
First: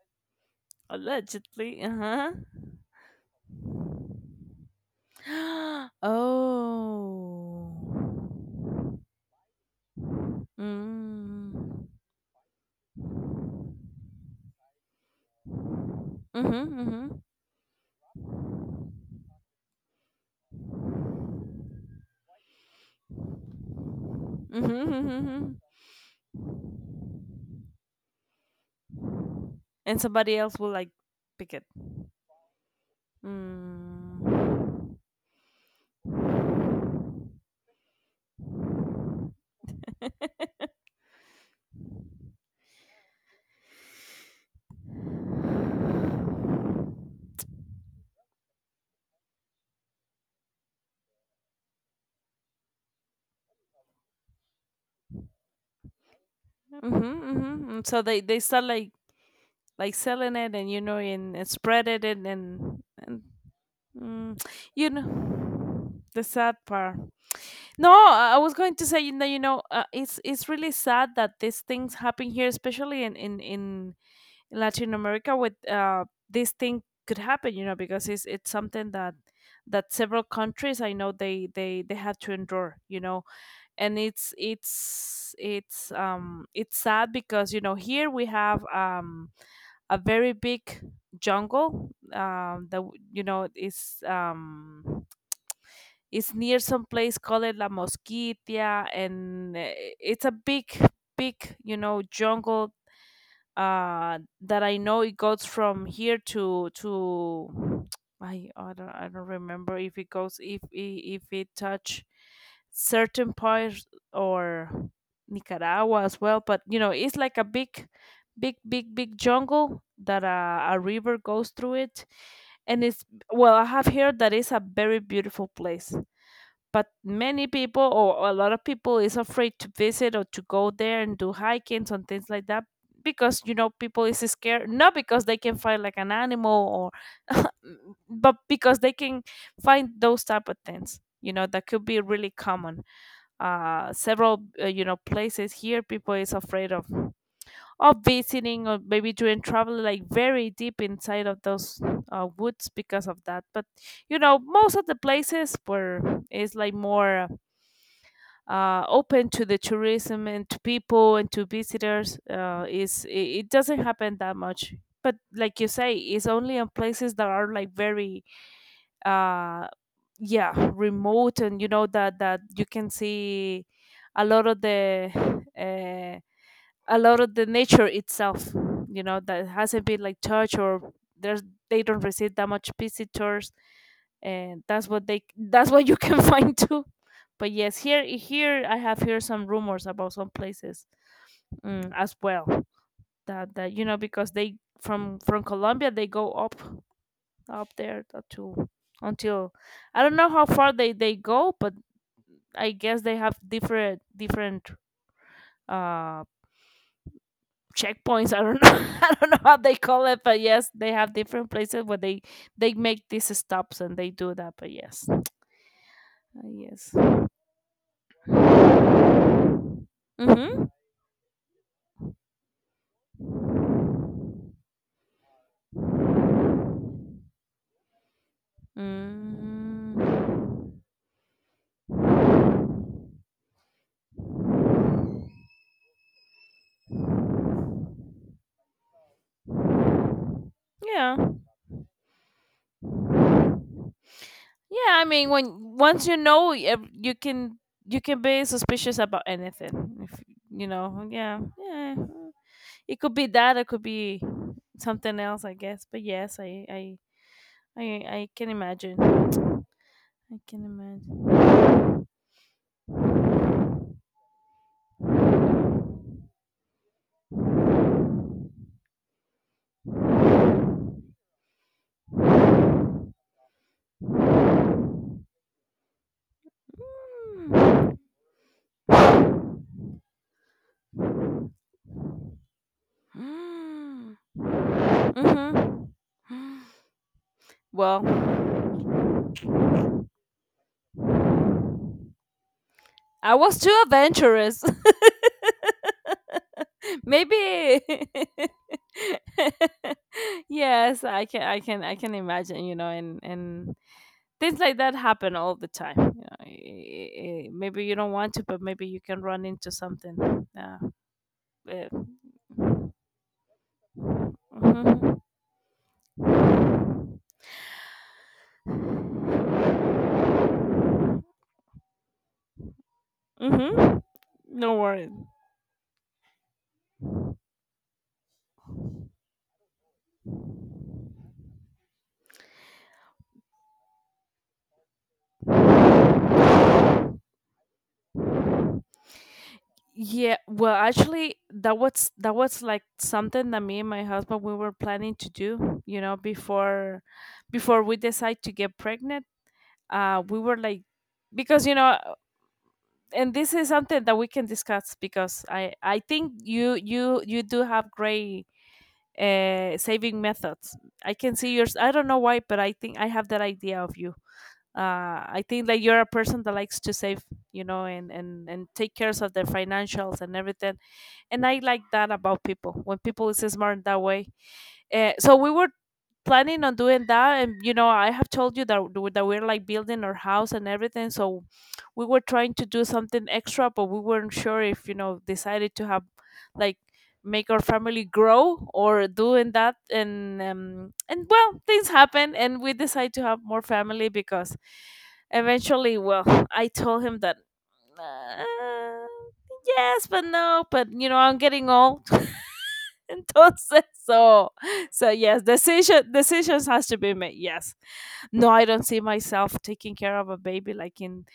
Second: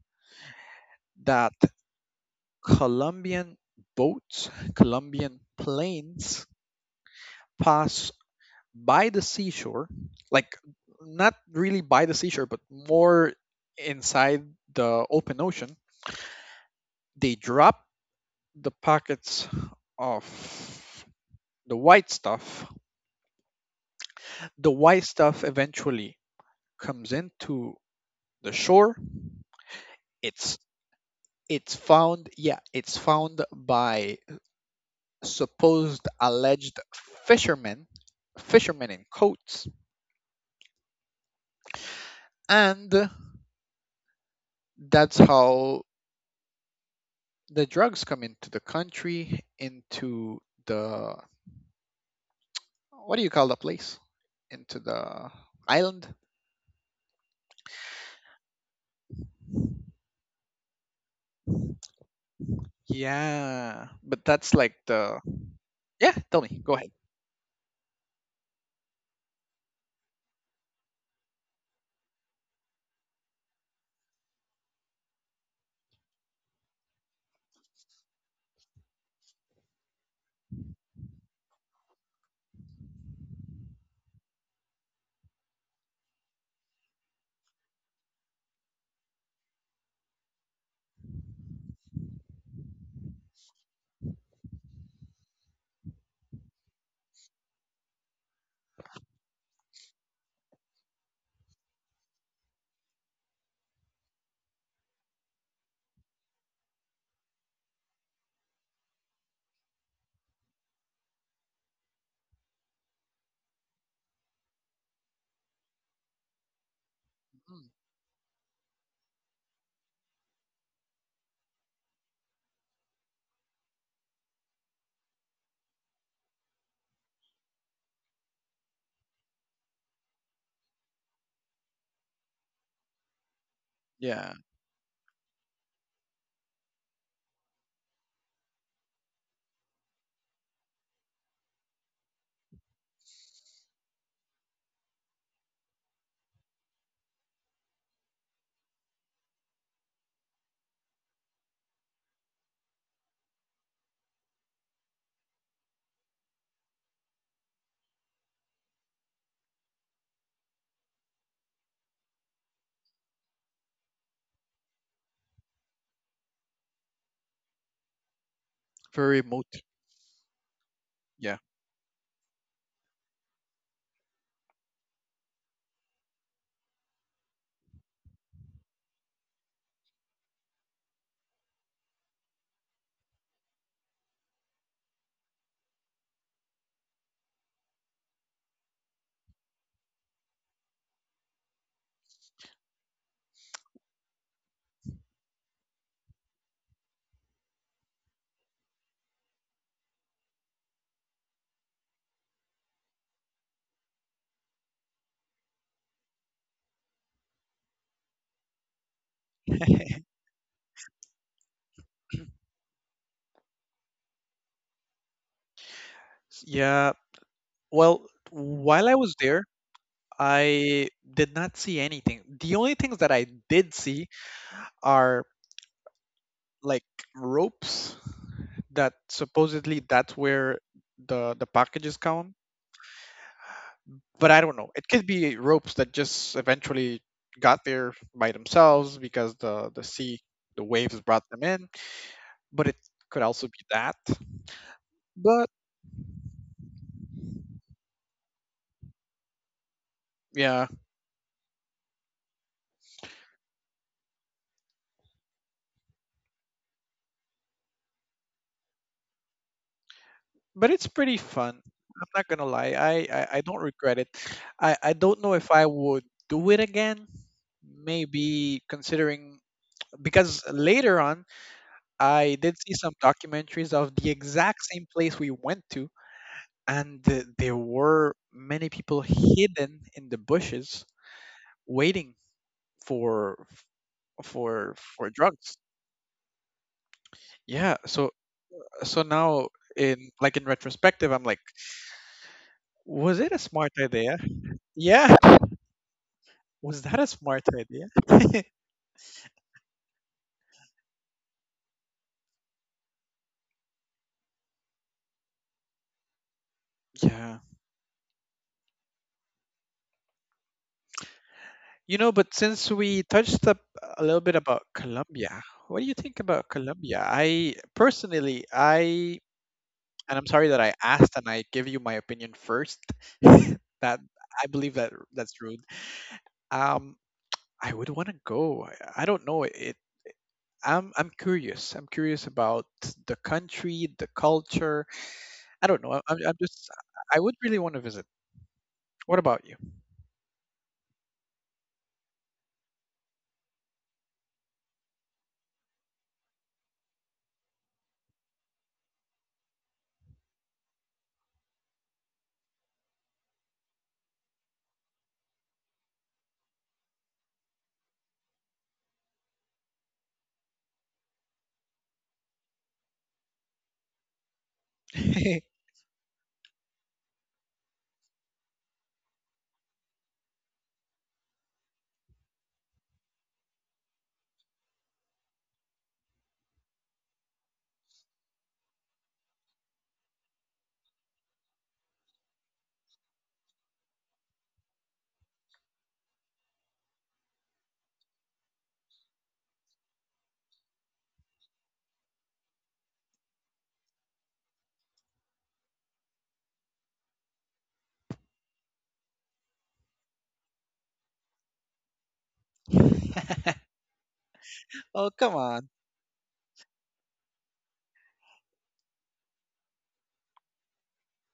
A: that
B: Allegedly, uh-huh.
A: Colombian boats, Colombian planes pass
B: Oh.
A: by the seashore, like not really
B: Mm.
A: by the seashore, but more inside the open ocean.
B: Mhm, mhm,
A: They drop the packets of the white stuff. The
B: mhm,
A: white stuff
B: mhm.
A: eventually comes into the shore.
B: And somebody
A: It's
B: else will like pick it.
A: it's found, yeah, it's
B: Mm,
A: found by
B: mhm,
A: supposed, alleged fishermen, fishermen in coats. And that's how the drugs come into the country, into the, what do you call the place? Into the island?
B: mhm, mhm. So they start like selling it, and you know, and spread it and and
A: Yeah, but
B: mm,
A: that's like
B: you know,
A: the, yeah,
B: the
A: tell
B: sad
A: me, go ahead.
B: part. No, I i was going to say, you know, it's really sad that these things happen here, especially in Latin America with this thing could happen, you know, because it's something that several countries I know they had to endure, you know. And it's sad because you know, here we have a very big jungle, that you know is near some place called La Mosquitia, and it's a big, big, you know, jungle that I know it goes from here to I don't remember if it goes if it touch certain parts or Nicaragua as well. But you know, it's like a
A: Mm,
B: big, big, big, big jungle that a river goes through it, and it's well, I have heard that it's a very beautiful place, but many people or a lot of people is afraid to visit or to go there and do hikings and things like that because you know people is
A: yeah,
B: scared, not because they can find like an animal or but because they can find those type of things, you know, that could be really common. Several you know, places here people is afraid of visiting or maybe doing travel like very deep inside of those woods because of that. But you know, most of the places where it's like more open to the tourism and to people and to visitors, is it doesn't happen that much. But like you say, it's only in places that are like very
A: very remote.
B: uh yeah,
A: Yeah.
B: remote. And you know that you can see a lot of the uh, a lot of the nature itself, you know, that hasn't been like touched, or there's they don't receive that much visitors, and that's what they that's what you can find too. But yes, here I have heard some rumors about some places, mm, as well, that you know, because they from Colombia they go up there to until I don't know how far they go. But I guess they have different uh checkpoints, I don't know, I don't know how they call it, but yes, they have different places where they make these stops and they do that. But yes.
A: Yeah,
B: Yes.
A: well, while I was there,
B: Hmm.
A: I did not see anything. The only things that I did see are like ropes that supposedly that's
B: Mm.
A: where the packages come, but I don't know, it could be ropes that just eventually got there by themselves because the sea, the waves brought
B: Yeah,
A: them in. But it could also be that.
B: yeah. I mean,
A: But
B: when once you know, you can be suspicious about anything. If
A: yeah,
B: you know, yeah, yeah. Mm. It could be that. It could be something else, I guess. But yes, I, I can imagine. I can
A: but it's pretty
B: imagine.
A: fun. I'm not gonna lie, I don't regret it. I don't know if I would do it again, maybe considering, because later on I did see some documentaries of the exact same place we went to, and there
B: Mm.
A: were many people hidden in the bushes waiting for
B: Mm.
A: for drugs.
B: Mhm.
A: Yeah,
B: Well,
A: so, so now, in like in retrospective, I'm like, was it
B: I
A: a
B: was
A: smart
B: too
A: idea?
B: adventurous.
A: Yeah, was that a smart
B: Maybe.
A: idea?
B: Yes, I can imagine, you know. And things like that happen all the time, you know.
A: Yeah,
B: Maybe you don't want to, but maybe you can run into something. uh, uh,
A: you know, but since we touched up a little bit about
B: mm-hmm,
A: Colombia, what do you think about Colombia? I personally i and I'm sorry that I asked and I give you my opinion first, that
B: mm-hmm.
A: I believe
B: No
A: that
B: worries.
A: that's rude. Um, I would want to go. I don't know. It. I'm curious. About the country, the culture. I don't know. I'm just. I would really want to visit. What about you?
B: Yeah, well, actually that was like something that me and my husband we were planning to do, you know, before we decide to get pregnant. We were like, because you know, and this is something that we can discuss, because I think you do have great saving methods. I can see yours, I don't know why, but I think I have that idea of you. I think that you're a person that likes to save, you know, and and take care of their financials and everything, and I like that about people when people is smart that way. So we were planning on doing that. And you know, I have told you that, that we're like building our house and everything, so we were trying to do something extra, but we weren't sure if, you know, decided to have like make our family grow or doing that. And and well, things happen, and we decide to have more family because eventually, well, I told him that uh, yes, but no, but you know, I'm getting old. Entonces, so, so
A: Oh, come
B: yes,
A: on.
B: decisions has to be made. Yes. No, I don't see myself taking care of a baby like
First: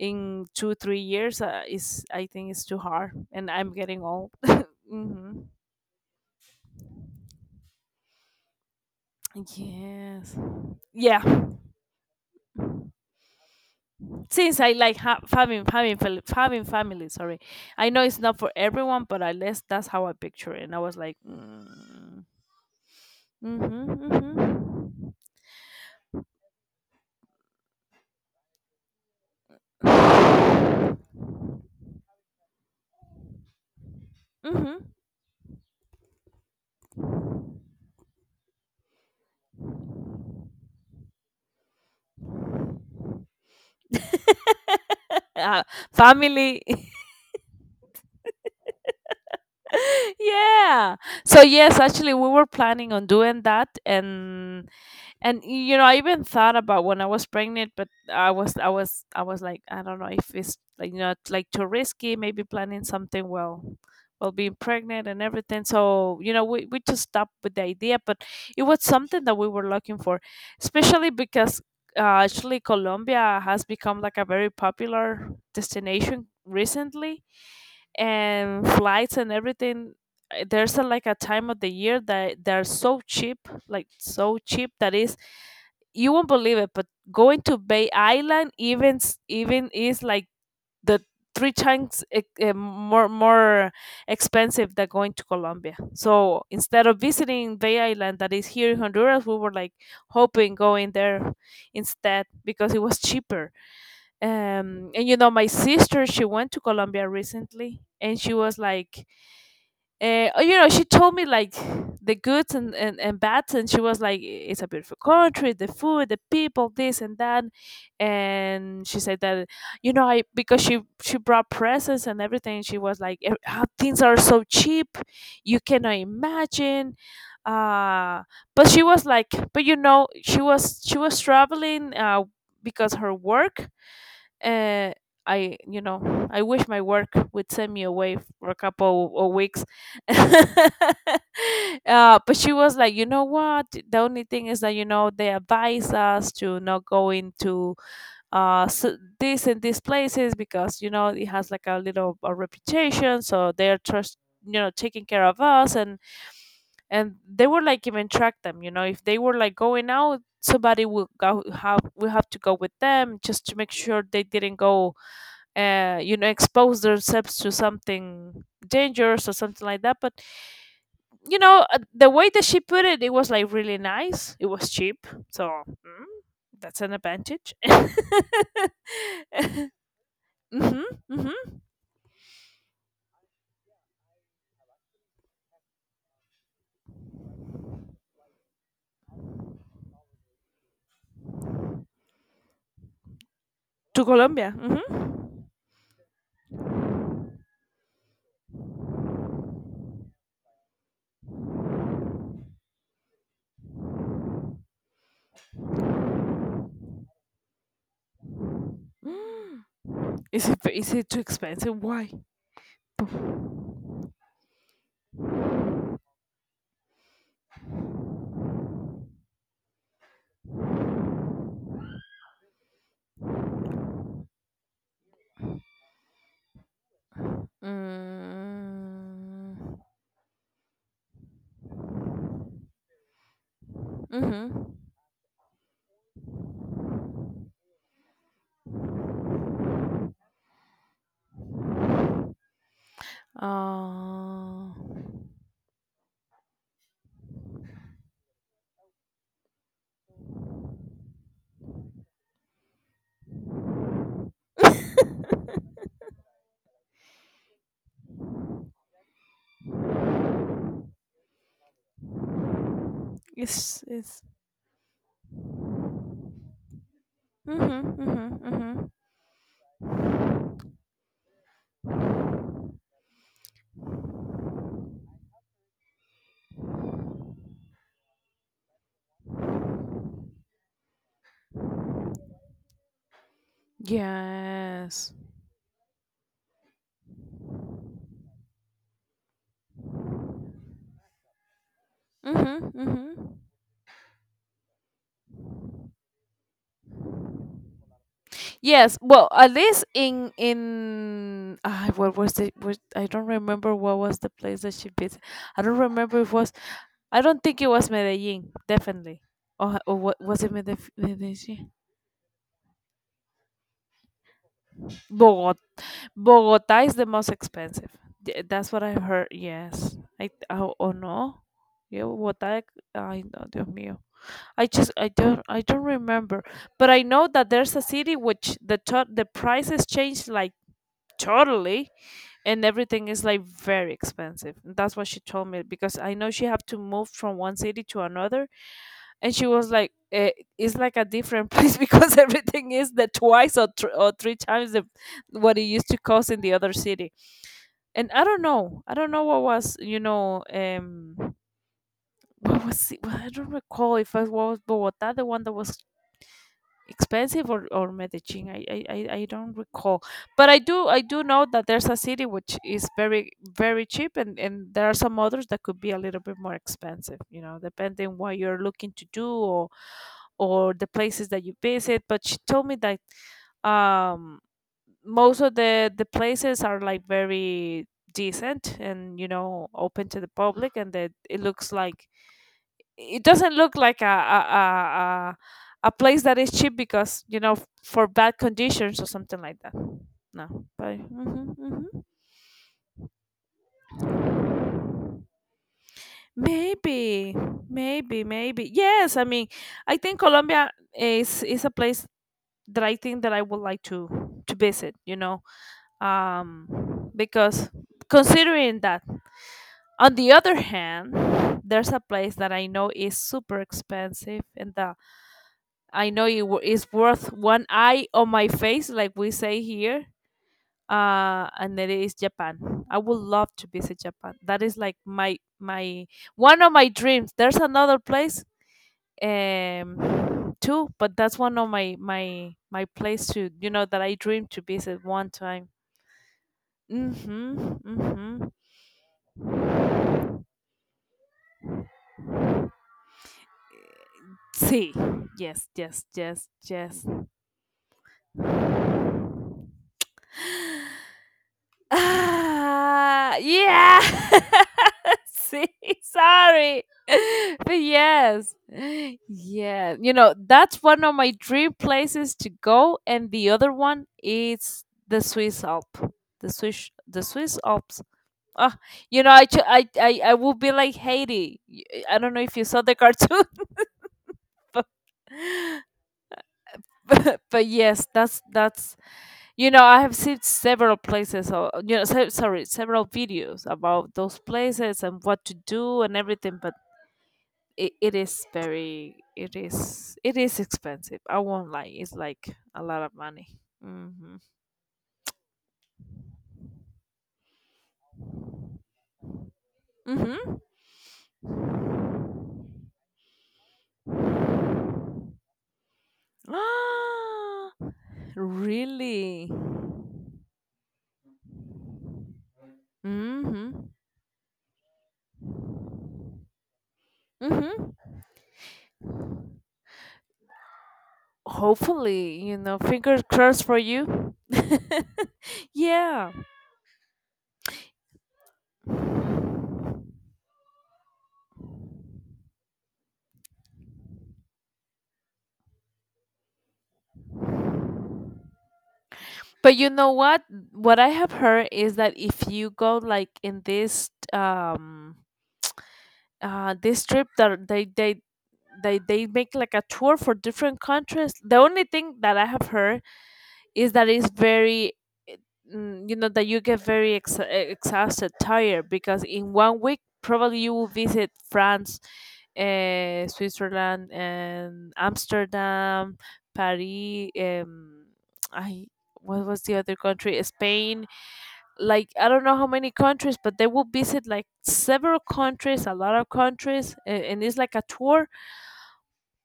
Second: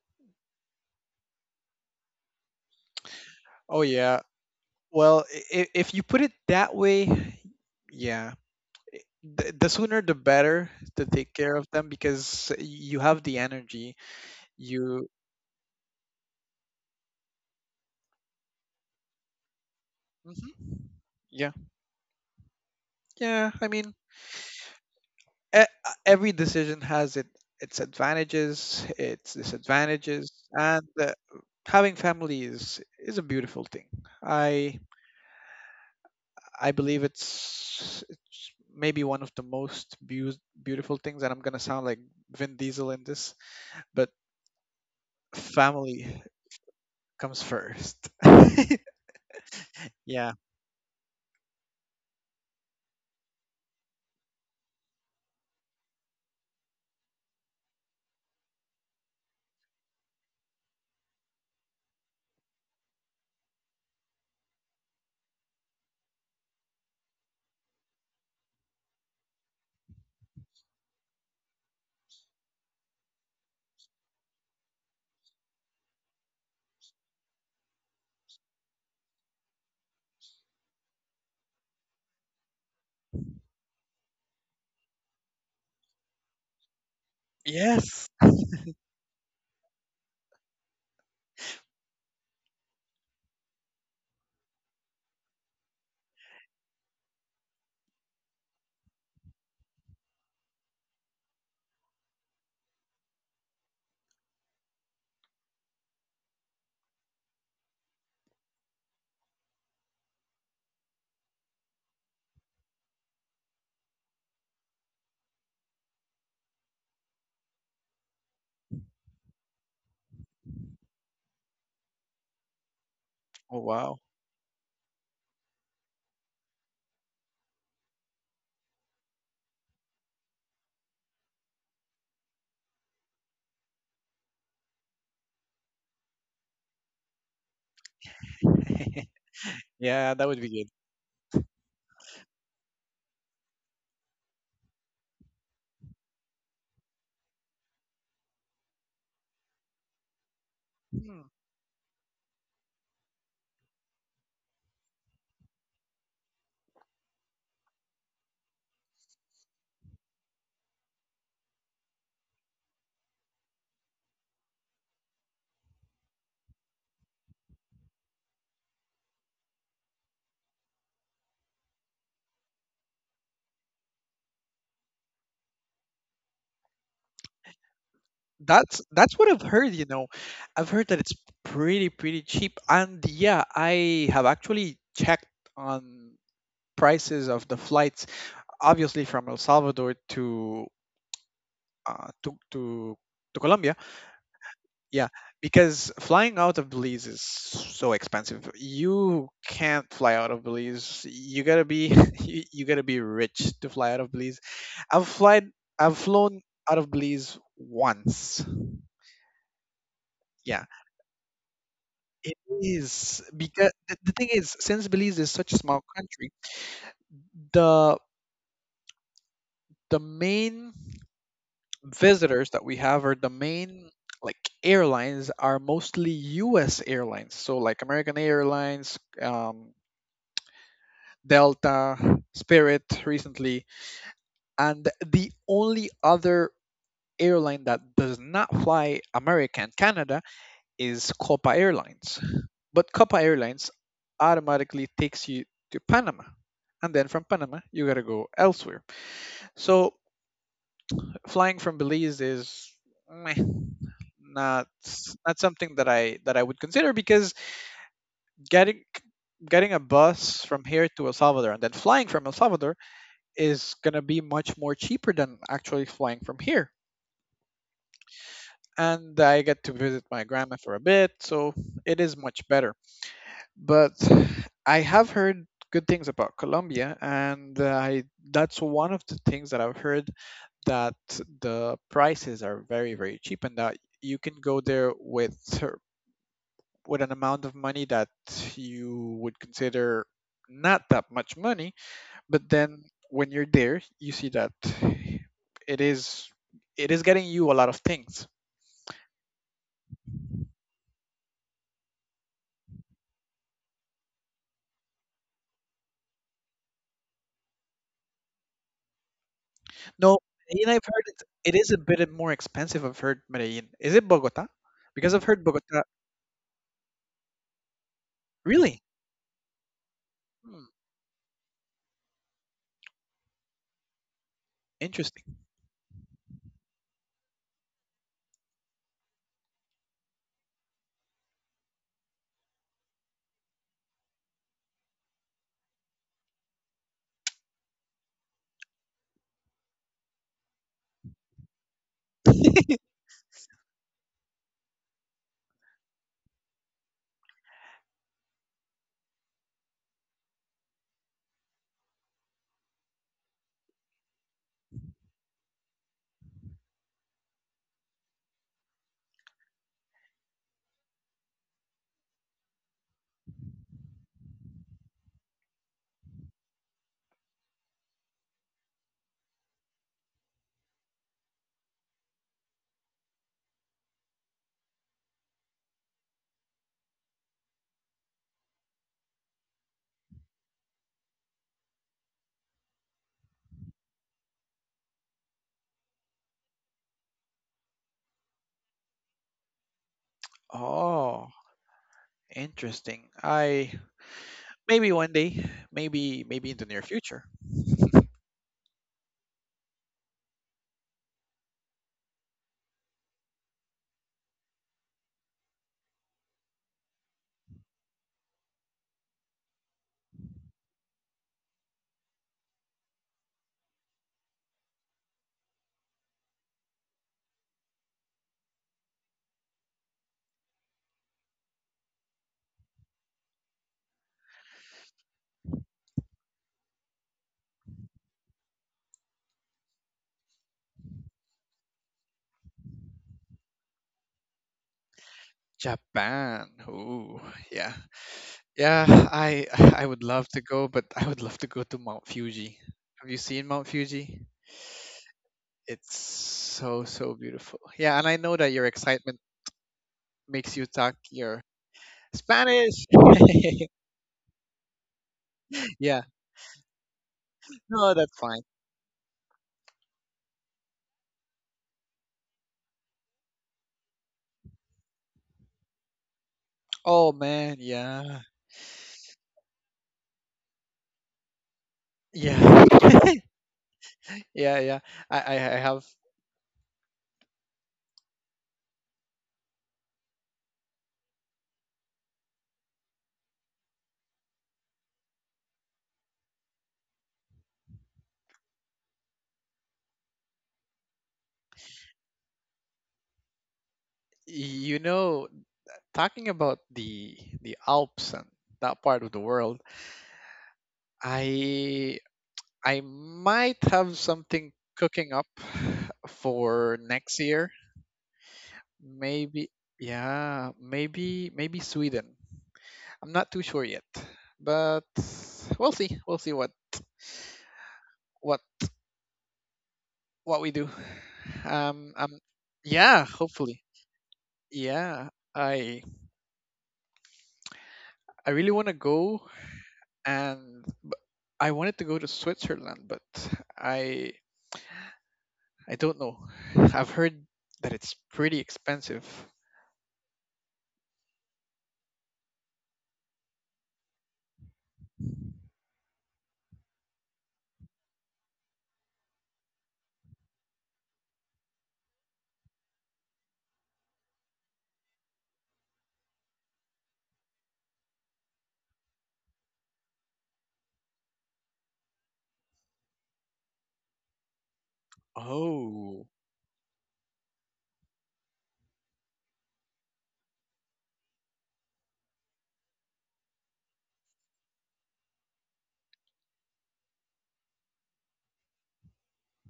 B: in two three years. Is I think it's too hard, and I'm
A: Oh
B: getting
A: yeah.
B: old.
A: Well,
B: Hmm.
A: if you put it that way, yeah. The sooner the
B: Yes.
A: better to take
B: Yeah.
A: care of them because you have the energy.
B: Since I like
A: You.
B: having having family. Sorry, I know it's not for everyone, but at least that's how I
A: Mhm.
B: picture it. And I was like,
A: Yeah.
B: mm,
A: Yeah. I mean,
B: mm-hmm, mm-hmm.
A: e- every decision has its advantages, its disadvantages, and having family is a beautiful thing. I
B: Mm-hmm.
A: I believe it's maybe one of the most beautiful things, and I'm gonna sound like Vin Diesel in this, but
B: Uh,
A: family
B: family.
A: comes first. Yeah.
B: Yeah. So yes, actually we were planning on doing that, and you know, I even thought about when I was pregnant, but I was like, I don't know if it's like not like too risky, maybe planning something well, well being pregnant and everything. So, you know, we just stopped with the idea. But it was something that we were looking for, especially because actually Colombia has become like a very popular destination recently, and flights and everything. There's a, like a time of the year that they're so cheap, like so cheap that is you won't believe it, but going to Bay
A: Yes.
B: Island, even even is like the three times, more, more expensive than going to Colombia. So instead of visiting Bay Island that is here in Honduras, we were like hoping going there instead because it was cheaper. And you know, my sister, she went to Colombia recently, and she was like, oh, you know, she told me like the goods, and bads, and she was like, it's a beautiful country, the food, the people, this and that. And she said that, you know, I because she brought presents and everything. She was like, "Eh,
A: Oh
B: ah,
A: wow.
B: things are so cheap, you cannot imagine. uh but she was like, but you know, she was traveling because her work. uh, I, you know, I wish my work would send me away for a couple of weeks.
A: Yeah, that would
B: uh,
A: be
B: but she was like, you know what? The only thing is that you know they advise us to not go into this and these places because you know,
A: good.
B: it has like a reputation, so they're trust, you know, taking care of us. And they were like even track them, you know. If they were like going out, somebody will go, have, we have to go with them just to make sure they didn't go you know, expose themselves to something dangerous or something like that. But you know, the way that she put it, it was like really nice, it was cheap, so mm, that's an advantage.
A: That's what I've heard, you know. I've heard
B: Hmm.
A: that it's
B: Hmm.
A: pretty pretty cheap, and yeah, I have actually checked on prices of the flights, obviously from El Salvador to to Colombia.
B: To Colombia. Hmm.
A: Yeah, because flying out of Belize is so expensive. You can't fly out of Belize. You gotta be you gotta be rich to fly out of Belize. I've flied I've flown out of Belize once.
B: Is it
A: Yeah,
B: is it too expensive? Why?
A: it is because the thing is, since Belize is such a small country, the the main visitors that we have or the main like airlines are mostly U.S. airlines. So like American Airlines,
B: Mm,
A: Delta, Spirit recently,
B: mm-hmm.
A: and the only other airline that does not fly America and Canada is Copa Airlines. But Copa Airlines
B: uh,
A: automatically takes you to Panama. And then from Panama, you gotta go elsewhere. So flying from Belize is meh, not not something that I would consider, because getting getting a bus from here to El Salvador and then flying from El Salvador is
B: it's
A: gonna
B: it's
A: be much more cheaper than actually flying from here.
B: mm-hmm, mm-hmm, mm-hmm.
A: And I get to visit my grandma for a bit, so it is much better. But I have heard good things about Colombia, and I that's one of the things that I've heard, that the prices are very very cheap, and that you can go there
B: Yes.
A: with with an amount of money that you would consider not that much money, but
B: Mm-hmm,
A: then when
B: mm-hmm.
A: you're there, you see that it is it is getting you a lot of things.
B: Yes, well, at least in ah, what was the? Was, I don't remember what was the place that she visited. I don't remember if it was. I don't think it was Medellin, definitely. Or
A: No,
B: what was it,
A: Medellin, I've heard it,
B: Medellin?
A: it is a bit more expensive. I've heard Medellin. Is it Bogota? Because I've heard
B: Bogota.
A: Bogota.
B: Bogota is the most expensive. That's
A: Really?
B: what I heard. Yes. I
A: Hmm,
B: oh, oh no. Yeah, Bogota. I no, Dios mío. I just
A: interesting.
B: I don't remember, but I know that there's a city which the the prices changed like totally, and everything is like very expensive. That's what she told me because I know she had to move from one city to another, and she was like, "It's like a different place because everything is the twice or three times what it used to cost in the other city." And I don't know what was what was it? I don't recall if it was Bogota, the one that was expensive or Medellin. I don't recall. But I do know that there's a city which is very cheap, and there are some others that could be a little bit more expensive, you know, depending what you're looking to do or the places that you visit. But she told me that um most of the places are like very decent and, you know, open to the public, and that it looks like it doesn't look like a a place that is cheap because, you know, for bad conditions or something like that. No, but
A: Oh, interesting. I, maybe one day, maybe in the near future.
B: maybe, maybe. Yes, I mean, I think Colombia is a place that I think that I would like to visit. You know, because considering that. On the other hand, there's a place that I know is super expensive, and that I know it is worth one eye on my face, like we say here. And it is Japan. I would love to visit Japan. That is like my one of my dreams. There's another place, too, but that's one of my place to, you know, that I dream to visit one time.
A: Japan. Ooh, yeah.
B: Mhm.
A: Yeah, I I would love to
B: Mhm.
A: go, but I would love to go to Mount Fuji. Have you seen Mount Fuji?
B: See. Yes.
A: It's
B: Yes. Yes.
A: so
B: Yes.
A: so beautiful. Yeah, and I know that your excitement makes you talk your Spanish.
B: Ah, yeah. See,
A: Yeah.
B: sorry. But
A: No, that's fine.
B: yes. Yeah. You know, that's one of my dream places to go. And the other one is the Swiss Alp.
A: Oh
B: The
A: man,
B: Swiss Alps.
A: yeah.
B: Oh, you know, I, ju- I will be like Haiti. I don't know if
A: Yeah.
B: you saw the cartoon,
A: Yeah, yeah.
B: but
A: I have,
B: but yes, that's, you know, I have seen several places, or, you know, sorry, several videos about those places and what to do and everything, but it is it is expensive. I won't lie, it's like a lot of money. Mm-hmm.
A: you know, talking about the Alps and that part of the world,
B: Mm-hmm.
A: I I might have something cooking up for next year. Maybe,
B: Really?
A: yeah, maybe Sweden. I'm not too sure yet,
B: Mm-hmm.
A: but we'll see. We'll see what
B: Mm-hmm.
A: what what we do. Um, um,
B: Hopefully, you know,
A: yeah,
B: fingers
A: hopefully.
B: crossed for you.
A: Yeah,
B: Yeah.
A: I really want to go and I wanted to go to Switzerland, but I I don't know. I've heard that it's pretty expensive.
B: But you know what? What I have heard is that if you go like in this this trip that they make like a tour for different countries. The only thing that I have heard is that it's very eh, you know, that you get very exhausted, tired, because in one week probably you will visit France, Switzerland, and
A: Oh,
B: Amsterdam, Paris, I what was the other country, Spain? Like, I don't know how many countries, but they will visit like several countries, a lot of countries, and it's like a tour.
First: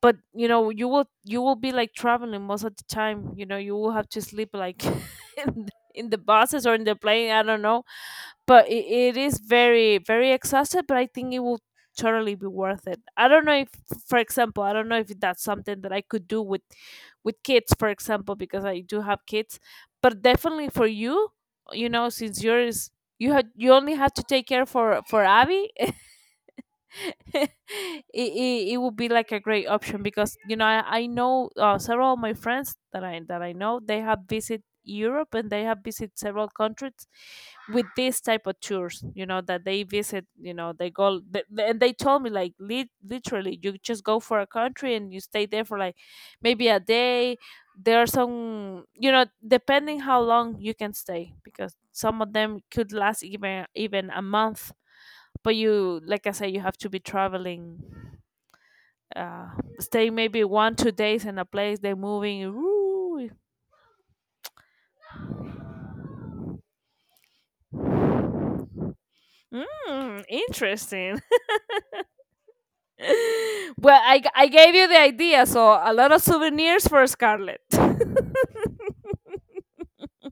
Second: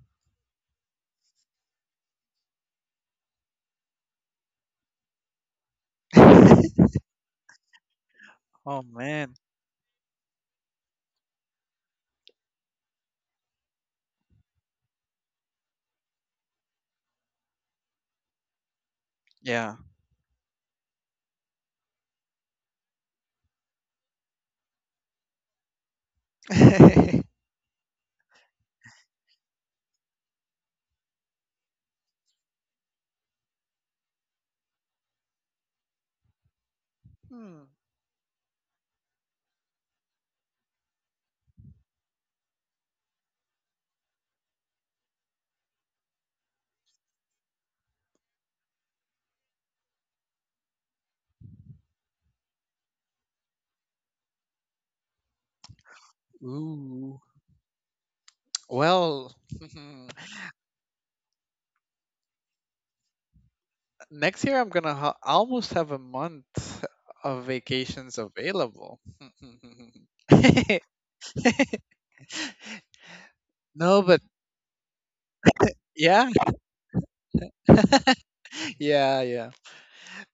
B: But, you know, you will be like traveling most of the time. You know, you will have to sleep like in the buses or in
A: oh
B: the plane, I don't know. But it
A: man,
B: is very very exhausted, but I think it will totally be worth it. I don't know if, for example, I don't know if that's something that I could do with kids, for example, because I do have kids.
A: yeah.
B: But definitely for you, you know, since yours you only have to take care for Abby. it, it it would be like a great option because, you know, I know, several of my friends that I know, they have visited Europe and they have visited several countries
A: Hmm.
B: with this type of tours. You know that they visit. You know they and they told me like literally you just go for a country and you stay there for like maybe a day. There are some, you know, depending how long you can stay, because some of them could last even even a month, but you, like I said, you have to be
A: Ooh.
B: traveling,
A: Well,
B: uh stay maybe one two days in a place, they're moving. Ooh.
A: next year I'm gonna almost have a month of vacations available.
B: Interesting.
A: No,
B: Well,
A: but
B: I gave you the idea, so a lot of
A: yeah,
B: souvenirs for Scarlett.
A: yeah, yeah.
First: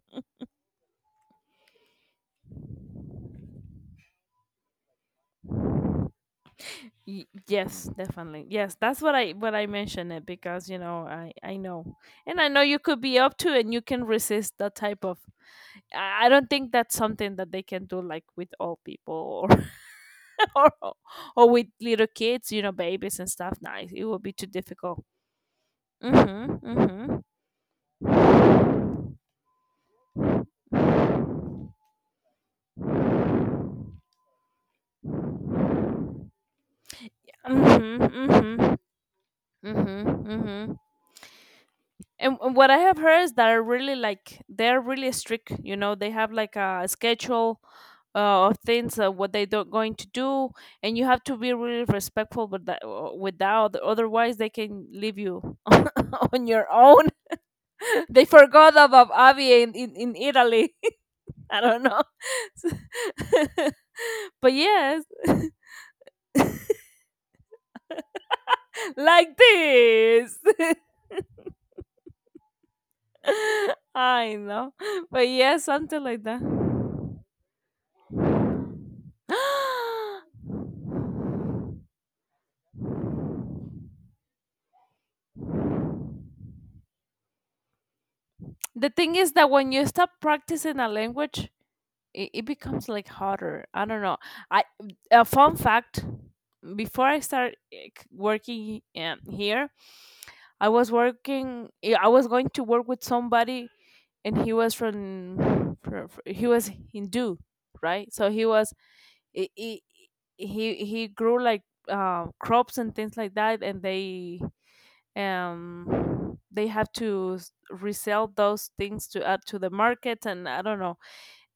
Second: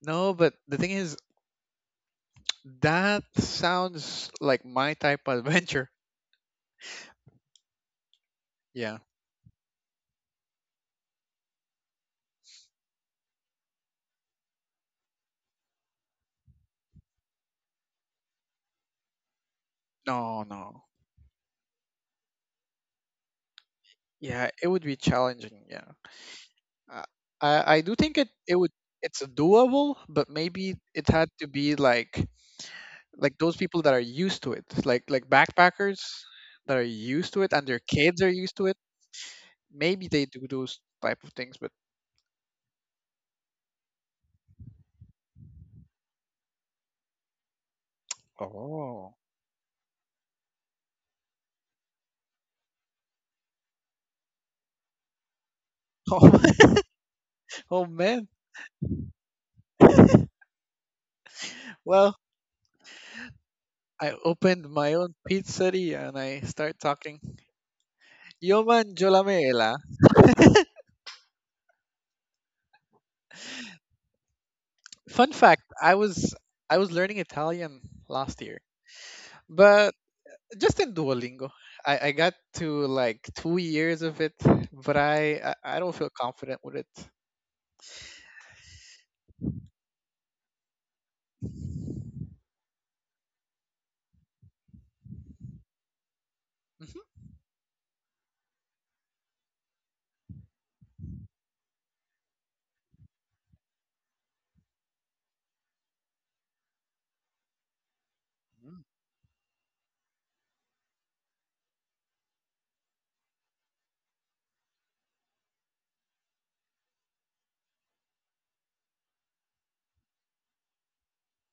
A: No, but the thing is, that sounds like my type of adventure.
B: Yes, definitely, yes,
A: Yeah.
B: that's what I mentioned it, because, you know, I know, and I know you could be up to and you can resist that type of, I don't think that's something that they can do like with all people or.
A: No,
B: or
A: no.
B: or with little kids, you know, babies and stuff. Nice. It would be too
A: Yeah, it would be
B: difficult.
A: challenging. Yeah.
B: Mhm.
A: Uh,
B: Mhm.
A: I do think it would it's doable, but maybe it had to be like those people that are used to it, like backpackers that are used to it and their
B: Mhm.
A: kids are used to
B: Mhm.
A: it.
B: Mhm.
A: Maybe they do
B: Mhm.
A: those type of things, but
B: And what I have heard is that are really like they're really strict. You know, they have like a schedule of things,
A: oh.
B: what they don't going to do, and you have to be really respectful with that. Without otherwise, they can leave you on your
A: Oh,
B: own.
A: oh
B: They
A: man.
B: forgot about Avi in Italy. I don't know.
A: Well, I
B: But
A: opened my
B: yes,
A: own pizzeria and I start talking. Yo man, yo la
B: like
A: mela.
B: this. I know. But
A: Fun
B: yeah,
A: fact, I
B: something like
A: was
B: that.
A: I was learning Italian last year, but just in Duolingo. I got to like 2 years of it, but I don't feel confident with it.
B: The thing is that when you stop practicing a language, it becomes like harder. I don't know. I, a fun fact, before
A: Mhm.
B: I start working, here, I was working, I was going to work with somebody, and he was from he was Hindu, right? So he was
A: Mm.
B: i- i- he grew like, crops and things like that, and they have to resell those things to add to the market, and I don't know,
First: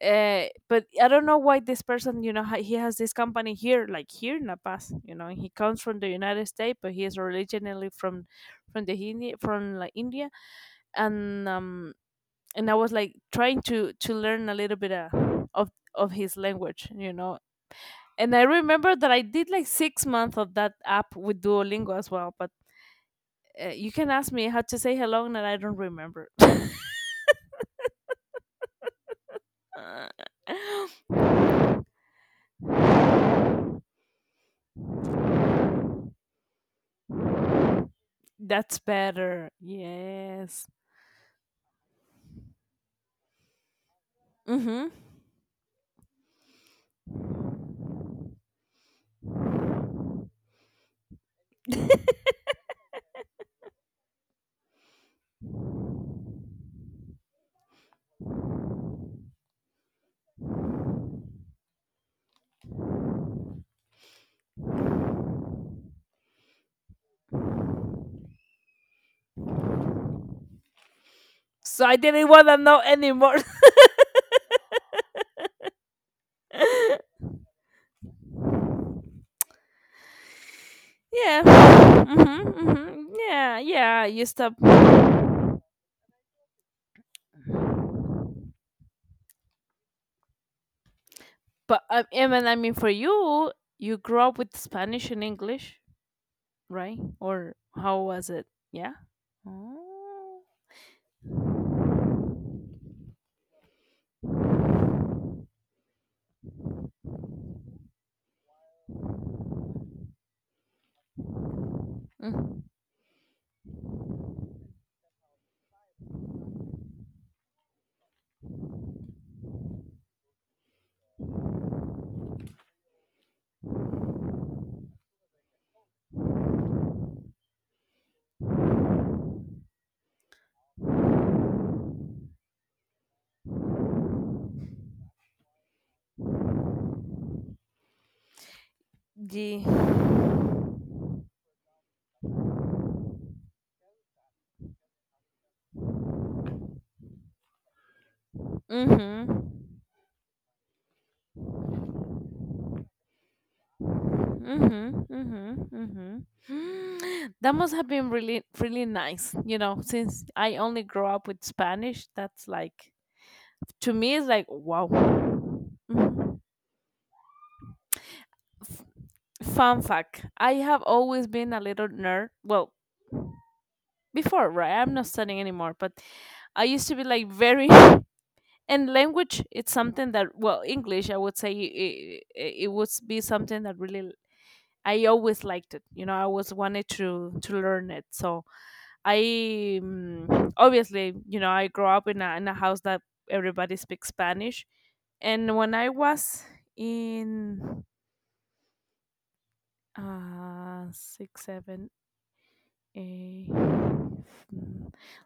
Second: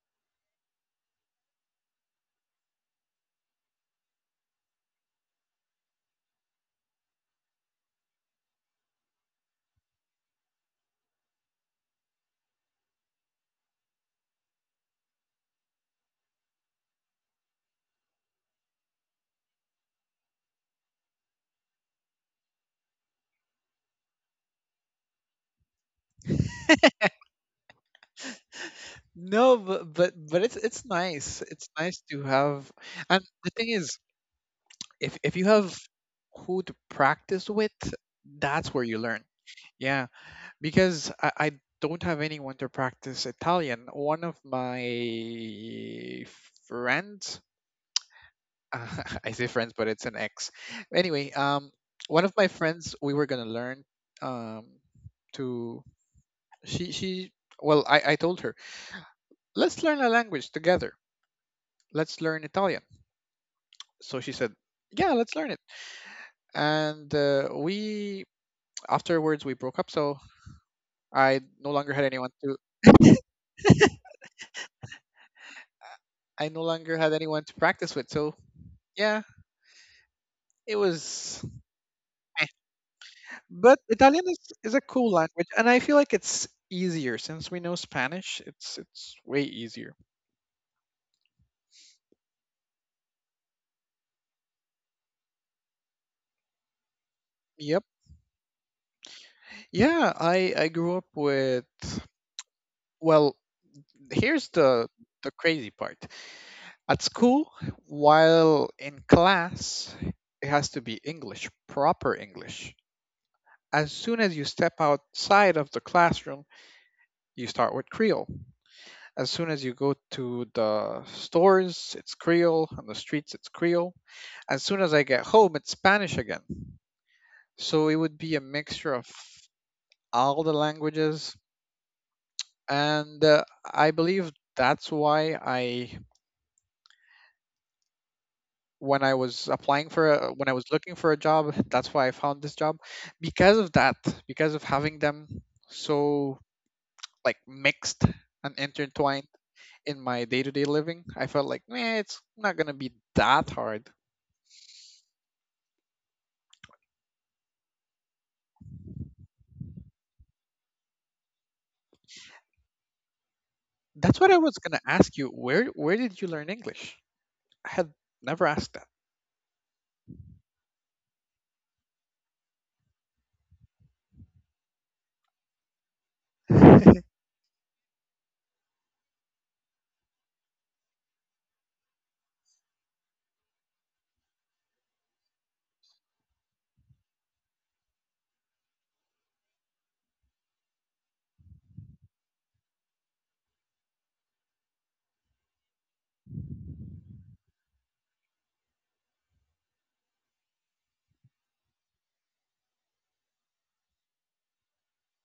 B: but I don't know why this person, you know, he has this company here, like here in La Paz. You know, he comes from the United States, but he is originally from the India, from like India. And I was like trying to learn a little bit, of of his language, you know. And I remember that I did like 6 months of that app with Duolingo as well. But you can ask me how to say hello, and I don't remember.
A: No, but it's nice. It's nice to have, and the thing is, if you have who to practice with, that's
B: That's
A: where you learn.
B: better.
A: Yeah,
B: Yes.
A: because I don't have anyone to practice Italian. One of
B: Mm-hmm.
A: my friends, I say friends, but it's an ex. Anyway, one of my friends, we were gonna learn, um, to she she. Well, I told her, let's learn a language together. Let's learn Italian. So she said, yeah, let's learn it. And we afterwards we broke up. So I no
B: So
A: longer
B: I
A: had
B: didn't
A: anyone
B: want to
A: to
B: know anymore.
A: I no longer had anyone to practice with. So yeah, it was.
B: Yeah.
A: eh.
B: Mm-hmm, mm-hmm. Yeah.
A: But
B: Yeah.
A: Italian
B: You stop.
A: is a cool
B: But
A: language, and I feel like it's easier since we know Spanish. It's way easier.
B: I mean, for you, you grew up with Spanish and English, right? Or
A: Yep.
B: how was it? Yeah.
A: Yeah,
B: Oh.
A: I grew up with. Well, here's the crazy part. At school, while in class, it has to be English, proper
B: Mm.
A: English. As soon as you step outside of the classroom, you start with Creole. As soon as you go to the stores, it's Creole. On the streets, it's Creole. As soon as I get home, it's Spanish again. So it would be a mixture of all the languages. And I believe that's why I, when I was applying
B: Yeah.
A: for, a, when I was looking for a job, that's why I found this job because of that, because of having them so like mixed and intertwined
B: Mm-hmm.
A: in my day to day living. I felt like, man, it's not going to be that hard.
B: Mhm, mhm, mhm. That must have been really, really nice. You know, since I only grew up with Spanish, that's like, to me,
A: That's
B: it's
A: what I
B: like,
A: was gonna
B: wow.
A: ask you. Where did you
B: Mhm.
A: learn English? I had never asked
B: F- Fun fact: I have always been a little nerd. Well, before, right? I'm not studying anymore, but I used to
A: that.
B: be like very. And language, it's something that, well, English, I would say, it would be something that really I always liked it. You know, I always wanted to learn it. So I, obviously, you know, I grew up in a house that everybody speaks Spanish, and when I was in six, seven, eight,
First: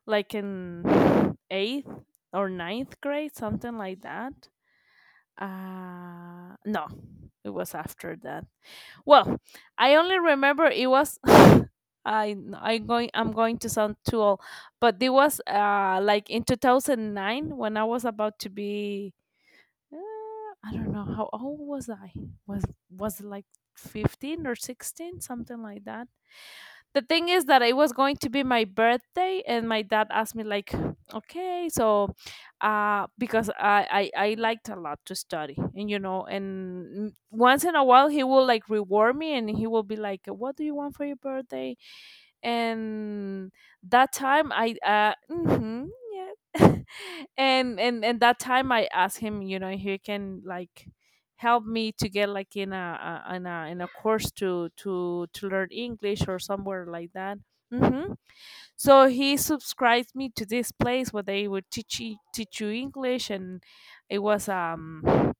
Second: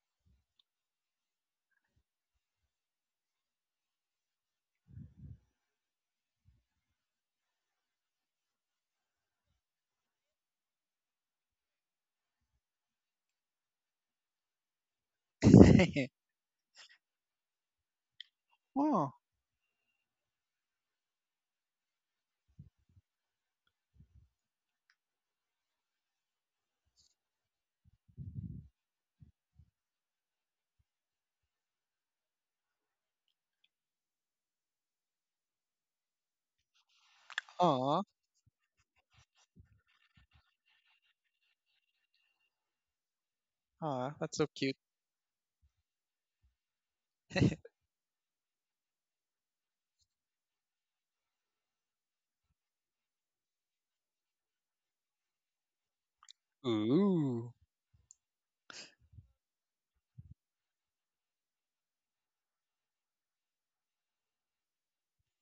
B: like in eighth or ninth grade, something like that, no, it was after that. Well, I only remember it was. I'm going to sound too old, but it was like in 2009 when I was about to
A: Oh,
B: be, I don't know how old was I, was it like 15 or 16, something like that? The thing is that it was going to be my birthday, and my dad asked me like, okay, so, because I liked a lot to study, and, you know, and once in a
A: aw,
B: while he will like reward me, and he will be like, what do you want for your birthday? And
A: aw,
B: that
A: that's so
B: time
A: cute.
B: I yeah. And that time I asked him, you know, if he can like help me to get like in a in a in a course to to learn English or somewhere like that.
A: Ooh.
B: Hmm. So he subscribed me to this place where they would teach you English. And it was um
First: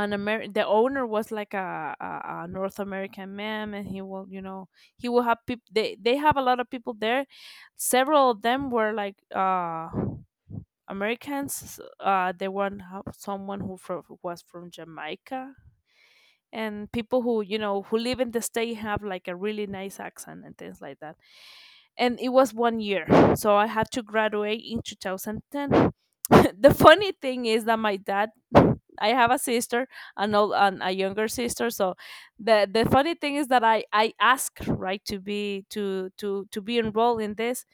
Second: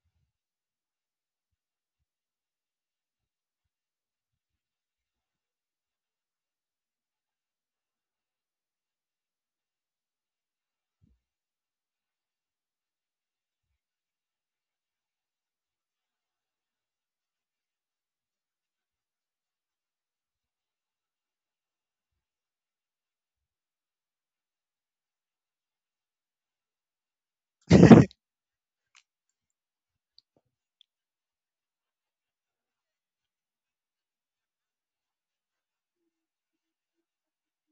B: an Amer- the owner was like a North American man, and he will, you know, he will have people, they have a lot of people there. Several of them were like, Americans, they, one someone who who was from Jamaica, and people who, you know, who live in the state have like a really nice accent and things like that. And it was one year, so I had to graduate in 2010. The funny thing is that my dad, I have a sister, an old and a younger sister. So the funny thing is that I asked, right, to be to be enrolled in this.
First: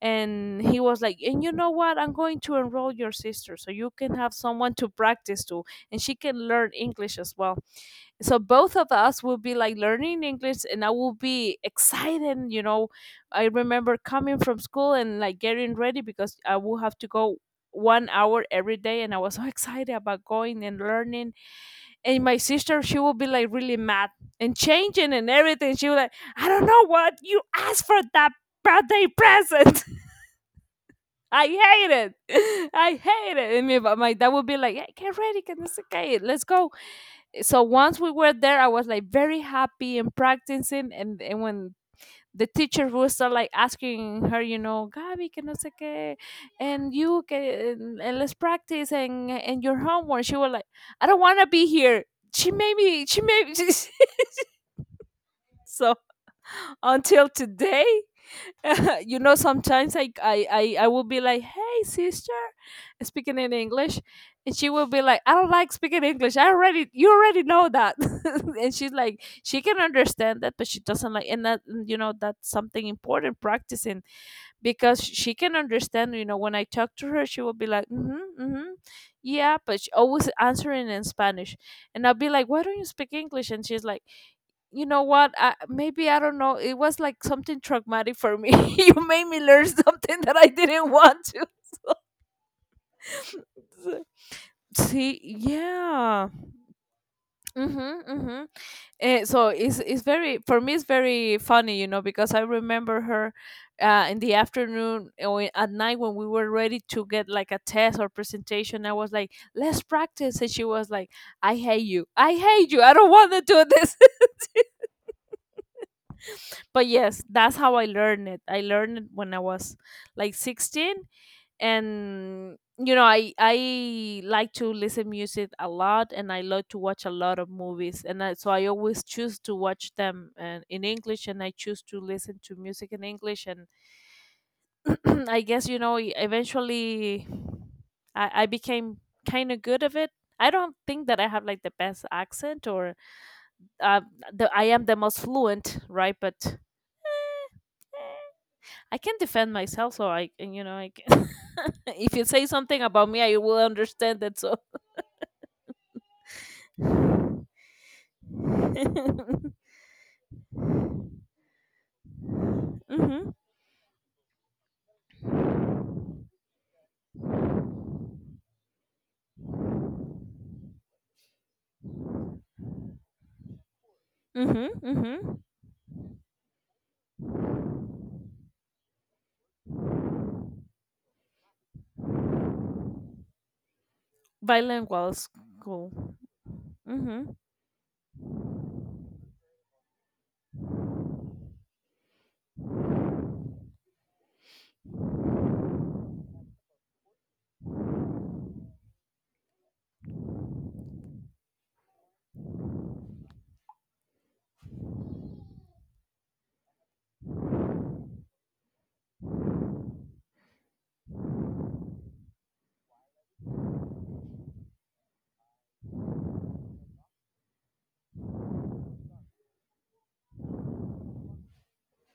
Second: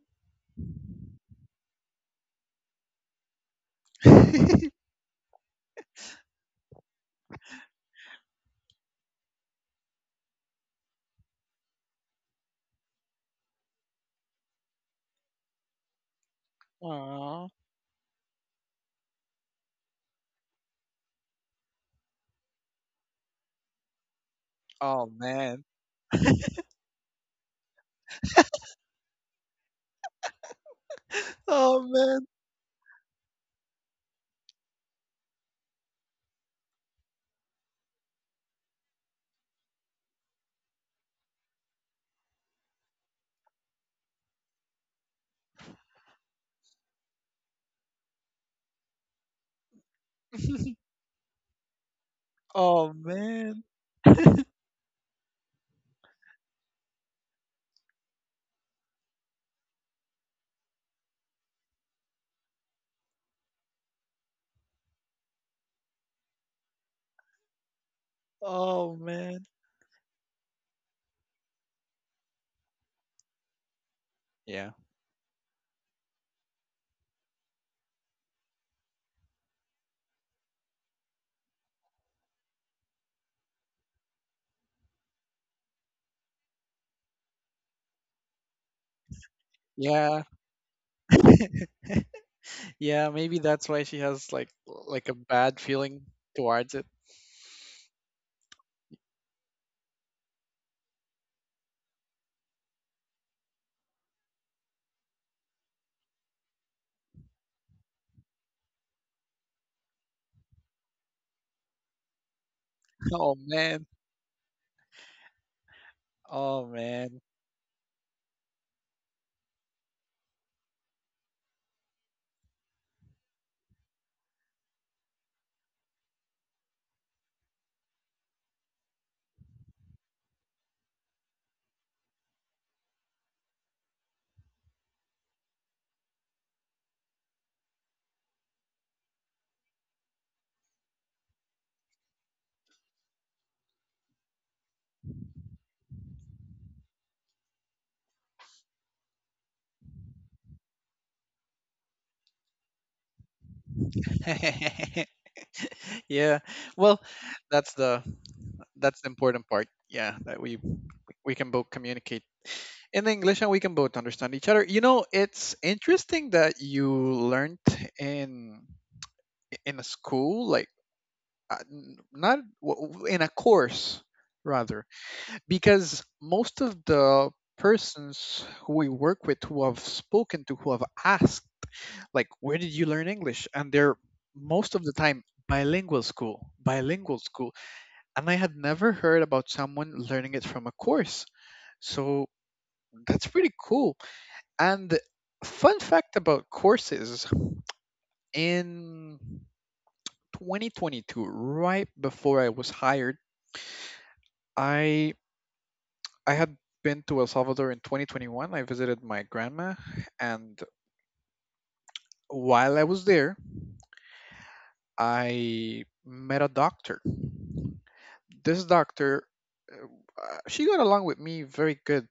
B: And he was like, and you know what, I'm going to enroll your sister so you can have someone to practice to, and she can learn English as well. So both of Us will be like learning English, and I will be excited, you know. I remember coming from school and like getting ready because I would have to go
A: Aw.
B: 1 hour every day, and I was so excited about going and learning. And my sister, she would be like really mad and
A: Oh
B: changing and
A: man.
B: everything. She was like, "I don't know what you asked for that birthday present. I
A: Oh
B: hate
A: man.
B: it. I hate it." And me, but my dad would be like, "Hey, get ready, get this okay, let's go." So once we were there, I was like very happy and practicing. And when the teacher was like asking her, you know, "Gabi, que no sé qué, and you, que, and let's practice and your homework." She was like, "I don't want to be here. She made
A: Oh
B: me. She made me."
A: man.
B: So until today, you know, sometimes I will be like, "Hey, sister," speaking in English, and she will be like, "I don't like speaking English. I already You already know that," and she's
A: Oh
B: like,
A: man.
B: she can understand that, but she doesn't like, and that, you know, that's something important, practicing,
A: Yeah.
B: because she can understand, you know, when I talk to her, she will be like, "Mm-hmm, mm-hmm, yeah," but she always answering in Spanish. And I'll be like, "Why don't you speak English?" And she's like, "You know what, I, maybe I don't know, it was like something traumatic for me. You made me learn something
A: Yeah.
B: that I didn't want
A: Yeah, maybe that's why she
B: to."
A: has like a
B: See,
A: bad feeling
B: yeah.
A: towards it.
B: Mm-hmm, mm-hmm. So it's very, for me it's very funny, you know, because I remember her in the afternoon or at night when we were ready to get like a test or presentation. I was like, "Let's practice," and she was like, "I hate you. I hate you. I don't want
A: Oh
B: to do
A: man.
B: this."
A: Oh
B: But yes,
A: man.
B: that's how I learned it. I learned it when I was like 16, and you know, I like to listen music a lot, and I love to watch a lot of movies, and I, so I always choose to watch them and in English, and I choose to listen to music in English. And I guess, you know, eventually I became kind of good of it. I don't think that I have like the best accent, or uh, the, I am the most fluent, right, but eh, I can defend myself, so I, and, you know, I can. If you say something about me, I will understand that. So
A: Yeah. Well, that's the that's the important part. Yeah, that we can both communicate in
B: mhm,
A: English and we can both understand each other. You know, it's interesting that you learned in in a school like n- not w- w- in a course
B: mhm,
A: rather
B: mhm.
A: because most of the persons who we work with who have spoken to who have asked like where did you learn English and they're most of the
B: Bilingual
A: time bilingual
B: school.
A: school bilingual
B: Mhm,
A: school, and I had never heard about someone learning it from a course. So that's pretty cool. And fun fact about courses in 2022, right before I was hired, I I had been to El Salvador in 2021. I visited my grandma and while I was there, I met a doctor. This doctor, she got along with me very good.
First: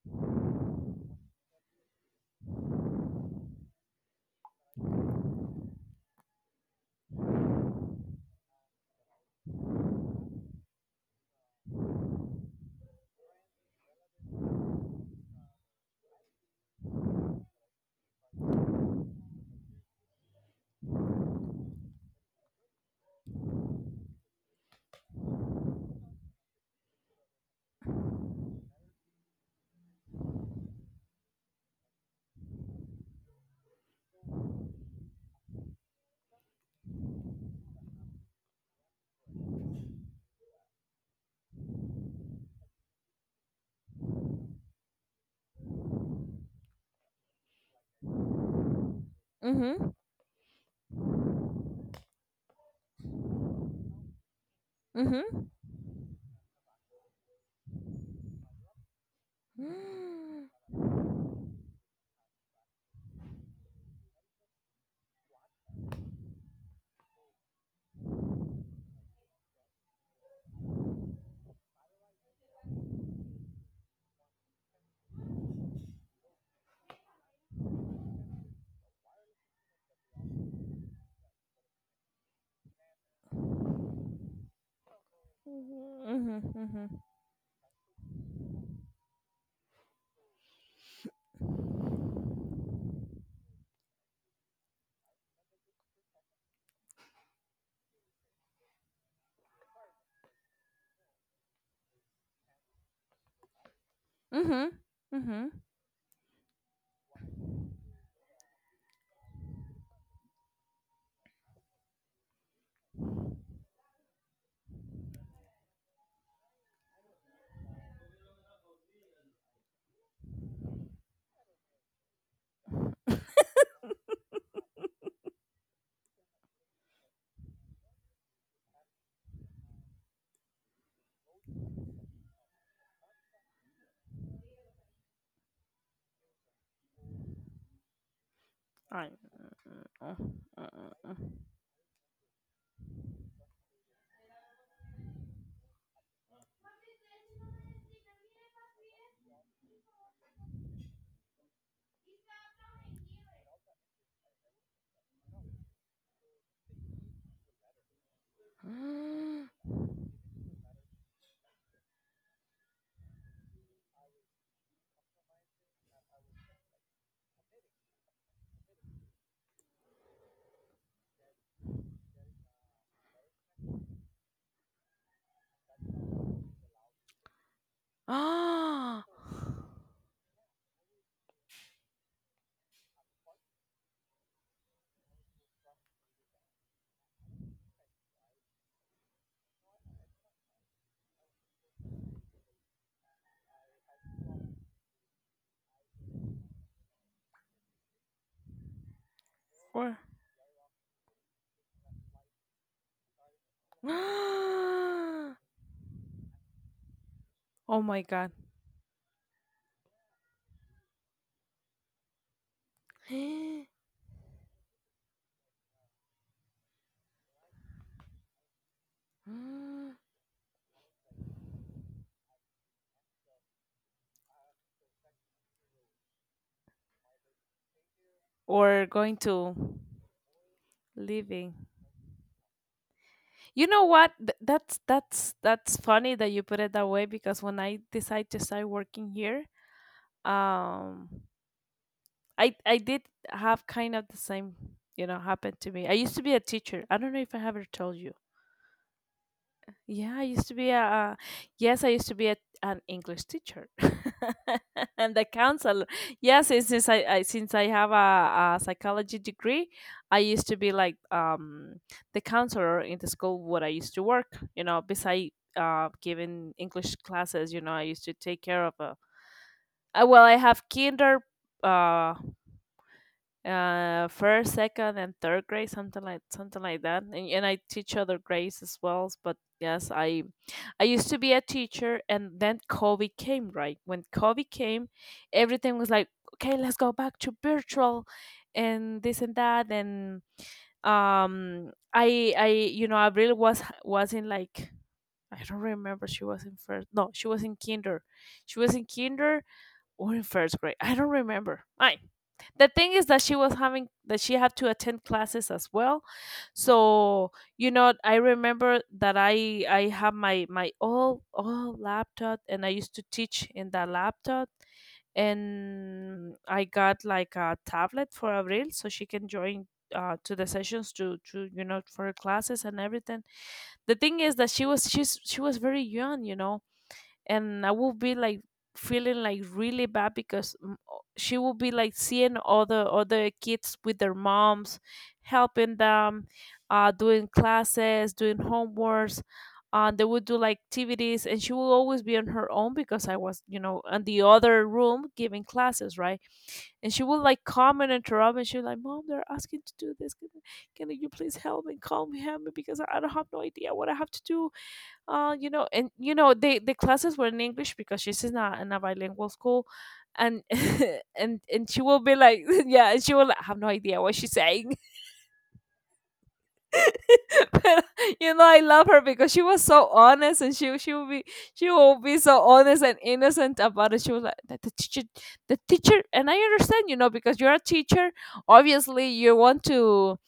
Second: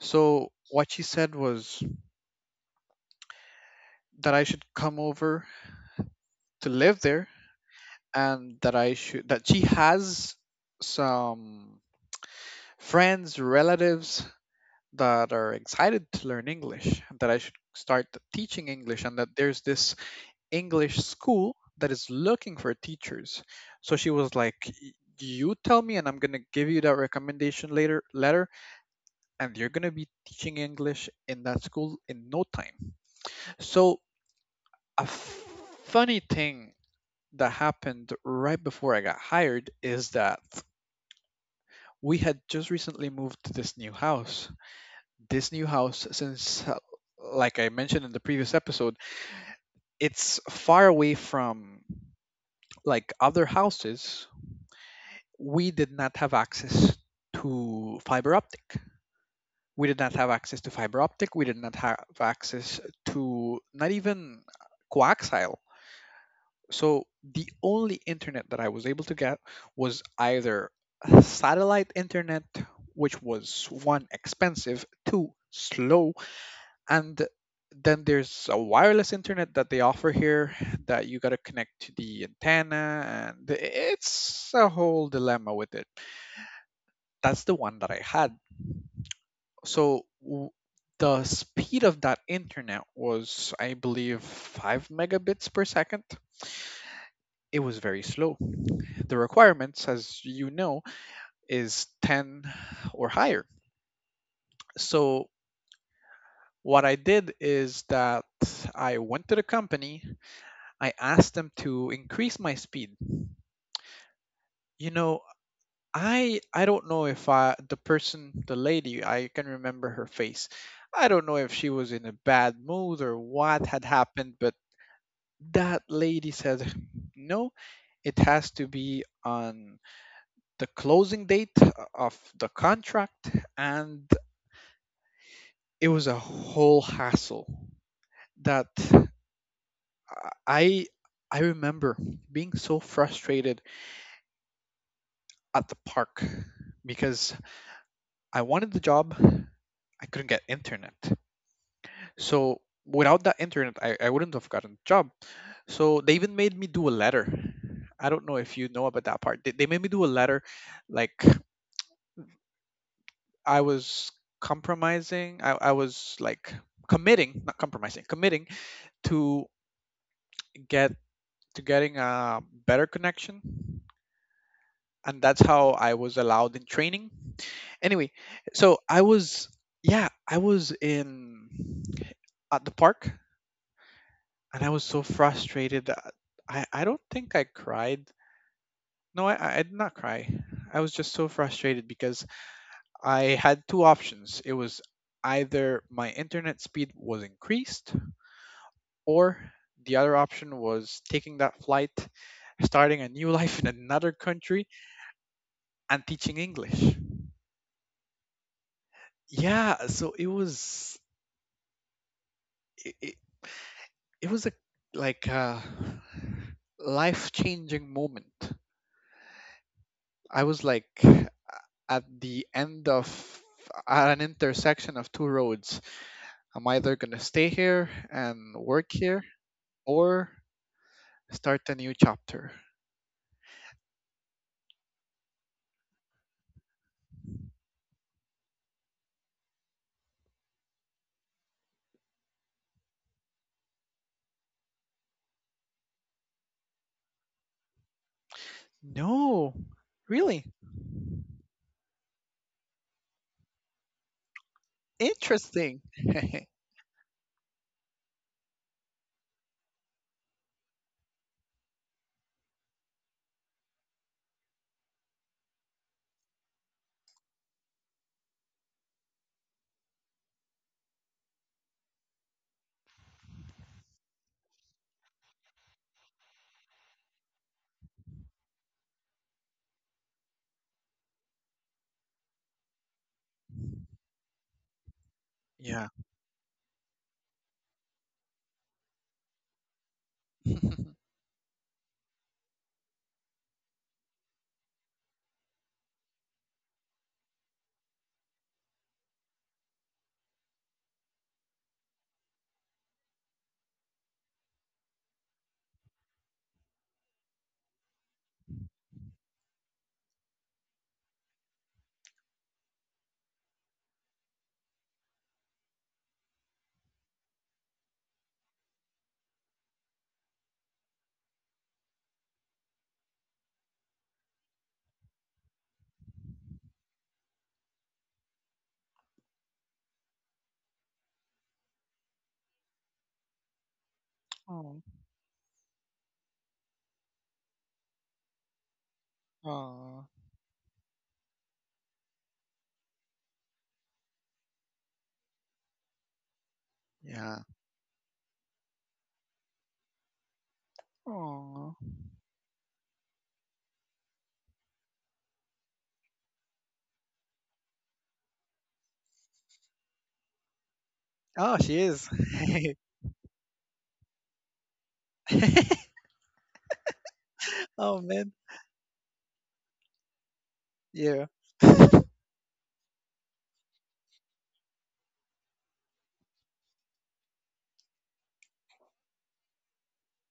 A: So what she said was that I should come over to live there and that I should that she has some friends, relatives that are excited to learn English and that I should start teaching English and that there's this English school that is looking for teachers. So she was like, "Y- you tell me and I'm going to give you that recommendation later letter and you're going to be teaching English in that school in no time. So a f- funny thing that happened right before I got hired is that we had just recently moved to this new house. This new house, since, like I mentioned in the previous episode,
B: mhm,
A: it's far away from like other houses.
B: mhm.
A: We did not have access to fiber optic. We did not have
B: Mm.
A: access to fiber optic. We did not have access to not even coaxial. So the only internet that I was able to get was either satellite internet, which was one expensive, two slow, and then there's a wireless internet that they offer here that you got to connect to the antenna, and it's a whole dilemma with it.
B: Mhm, mhm,
A: That's the one that I had. So w- the speed of that internet was, I believe, five megabits per second. It was very slow. The requirements, as you know, is 10 or higher.
B: mhm,
A: So
B: mhm.
A: what I did is that I went to the company, I asked them to increase my speed. You know, I don't know if I the person, the lady, I can remember her face. I don't know if she was in a bad mood or what had happened, but that lady said, "No, it has to be on the closing date of the contract and it was a whole hassle that
B: I. Uh,
A: I
B: uh, uh.
A: remember being so frustrated at the park because I wanted the job, I couldn't get internet. So without that internet, I wouldn't have gotten the job. So they even made me do a letter. I don't know if you know about that part. They made me do a letter like I was compromising, I was like committing, not compromising, committing to get to getting a better connection. And that's how I was allowed in training. Anyway, so I
B: Ah.
A: was, yeah, I was in at the park and I was so frustrated. I don't think I cried. No, I did not cry. I was just so frustrated because I had two options. It was either my internet speed was increased, or the
B: Or.
A: other option was taking that flight, starting a new life in another country, and teaching English.
B: Oh my god.
A: Yeah, so it was it, it, it was a like a life-changing moment. I was like a- at the end of at an intersection of two roads. I'm either going to stay here and
B: Or
A: work
B: going
A: here
B: to
A: or
B: living.
A: start a new chapter.
B: You know what? That's that's funny that you put it that way, because when I decide to start working here, um I did have kind of the same, you know, happen to me. I used to be a teacher, I don't know if I ever told you.
A: No,
B: Yeah, I
A: really
B: used to be a, yes, I used to be a, an English teacher and the
A: interesting.
B: counselor. Yes, since I since I have a psychology degree, I used to be like, the counselor in the school where I used to work, you know, beside giving English classes. You know, I used to take care of a well, I have kinder, uh first, second, and third grade, something like that. And I teach other grades as well, but yes, I used to be a teacher. And then COVID came. Right when COVID came, everything
A: Yeah.
B: was like, okay, let's go back to virtual and this and that. And I you know, I really was in like, I don't remember, she was in first, no, she was in kinder, she was in kinder or in first grade. I don't remember. I. The thing is that she was having that she had to attend classes as well. So, you know, I remember that I have my old old laptop and I used to teach in that laptop, and I got like a tablet for Avril so she can join to the sessions to you know, for her classes and everything. The thing is that she was very young, you know, and I will be like feeling like really bad because, she will be like seeing other kids with their
A: Oh,
B: moms helping them, doing classes, doing homeworks.
A: aw,
B: They would do like activities, and she will always be on her own because I was, you know, in the other room giving classes, right? And she would
A: yeah.
B: like come and interrupt, and she was like, "Mom, they're asking to do this, can you please help
A: Oh,
B: me, call me, help me, because I don't have no idea what I have to do." You know, and you know, the classes were in English because she's in a bilingual school, and
A: oh,
B: and
A: she
B: she will
A: is.
B: be like, yeah, and she will like, have no idea what she's saying, but
A: Oh man.
B: you know, I love her because she was so honest, and she will be,
A: Yeah.
B: so honest and innocent about it. She was like, the teacher, and I understand, you know, because you're a teacher, obviously you want to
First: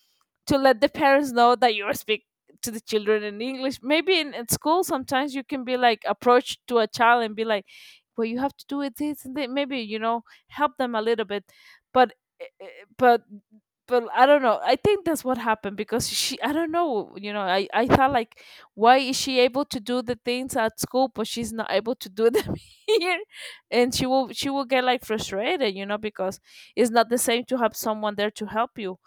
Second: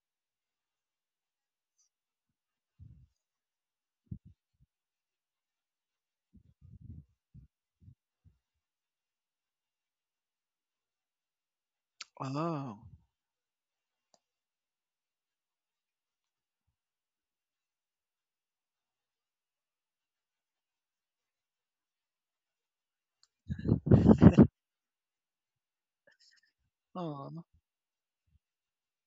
B: let the parents know that you speak to the children in English. Maybe in school, sometimes you can be like approach to a child and be like, "Well, you have to do it this and that." Maybe, you know, help them a little bit, but eh, eh,
A: Oh.
B: but but I don't know. I think that's what happened because she. I don't know. You know, I thought like, why is she able to do the things at school, but she's not able to do them here, and she will get like frustrated, you know, because it's not the
A: Oh.
B: same to have someone there to help you.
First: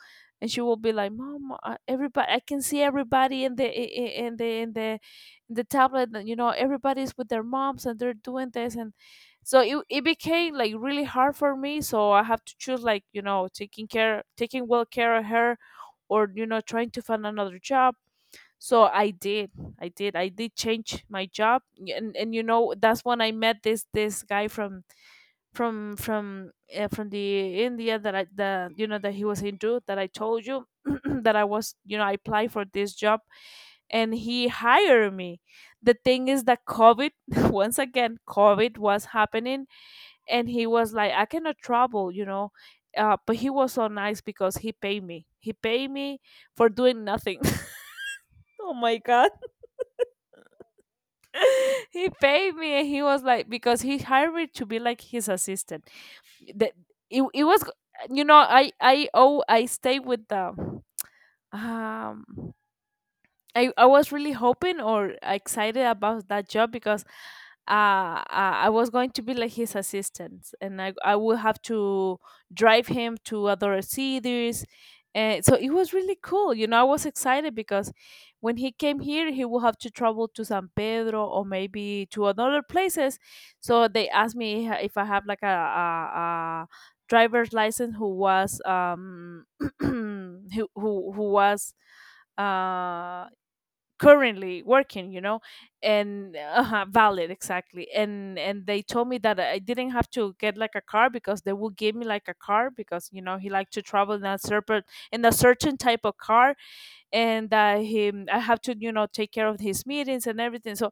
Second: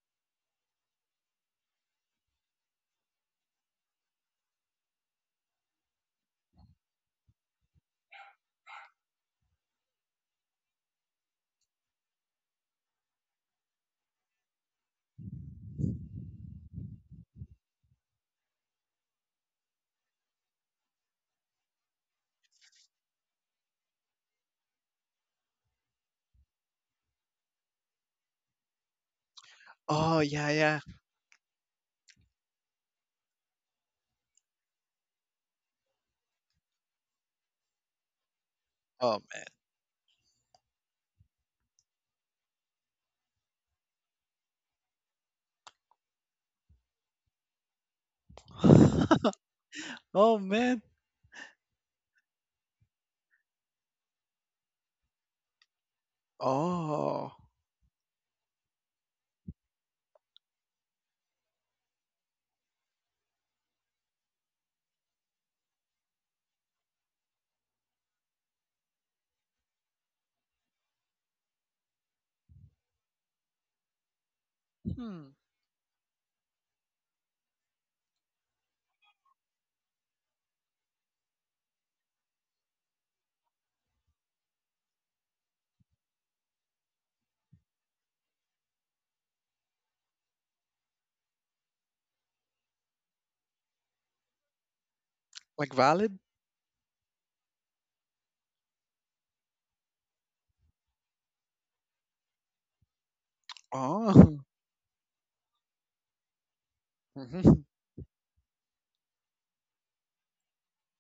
B: And she will be like, "Mom, everybody, I can see everybody in the in the in the tablet, and you know, everybody's with their moms and they're doing this." And so it became like really hard for me. So I have to choose, like, you know, taking care, taking well care of her, or you know, trying to find another job. So I did, I did change my job, and you know, that's when I met this guy from from from from the India, that I the you know, that he was into that, I
A: Oh
B: told
A: yeah,
B: you,
A: yeah.
B: that I was, you know, I applied for this job, and he hired me. The thing is that COVID, once again, COVID was
A: Oh man.
B: happening, and he was like, "I cannot travel, you know." But he was so nice because he paid me. He paid me for doing nothing. Oh my god.
A: Oh man.
B: He paid me, and he was like, because he hired me to be like his assistant, that it,
A: Oh.
B: it was, you know, I oh, I stay with the um I was really hoping or excited about that job because I was going to be like his assistant, and I would have to drive him to other cities,
A: Hmm.
B: and so it was really cool. You know, I was excited because when he came here, he would have to travel to San Pedro or maybe to other places. So they asked me if I have like a driver's license who was, who was uh currently working, you know.
A: Like valid?
B: And valid, exactly. And they told me that I didn't have to get like a car, because they would give me like a car, because, you know, he liked to travel
A: Oh.
B: in a certain type of car, and
A: Mhm.
B: that he, I have to, you know, take care of his meetings and everything. So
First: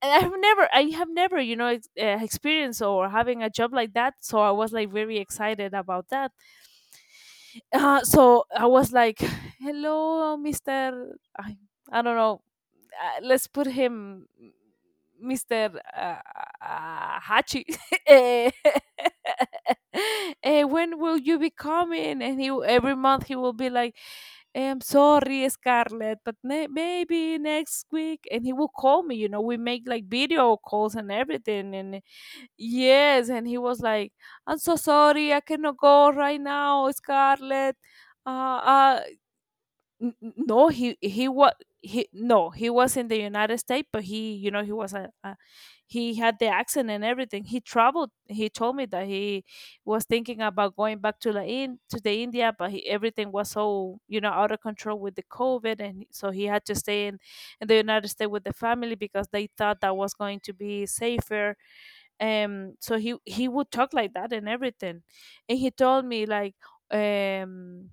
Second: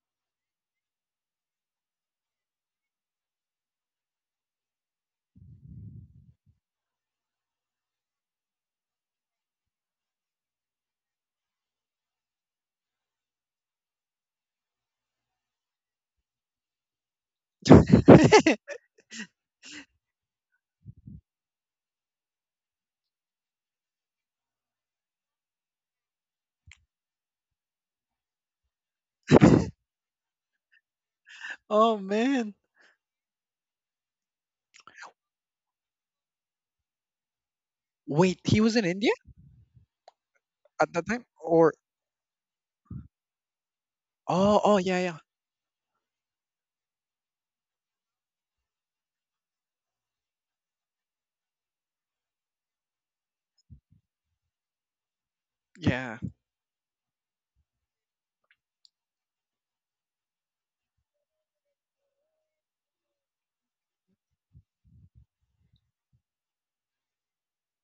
B: and I have never, you know, experienced or having a job like that, so I was like very excited about that. So I was like, "Hello, Mr., i, I don't know, let's put him, Mr. Hachi." Eh, when will you be coming? And he, every month he will be like, "I'm sorry, Scarlett, but maybe next week." And he will call me. You know, we make like video calls and everything. And
A: Oh man.
B: yes, and he was like, "I'm so sorry, I cannot go right now, Scarlett." Uh,
A: Wait, he was in
B: uh,
A: India
B: N- n- no he
A: at that
B: he
A: time?
B: was
A: Or
B: he was in the United States, but he you know
A: oh
B: he
A: oh
B: was
A: yeah yeah.
B: a he had the accent and everything. He traveled. He told me that he was thinking about going back to the in to the India, but everything was so out of control with the COVID, and
A: Yeah.
B: so he had to stay in the United States with the family because they thought that was going to be safer. So he would talk like that and everything, and he told me like, um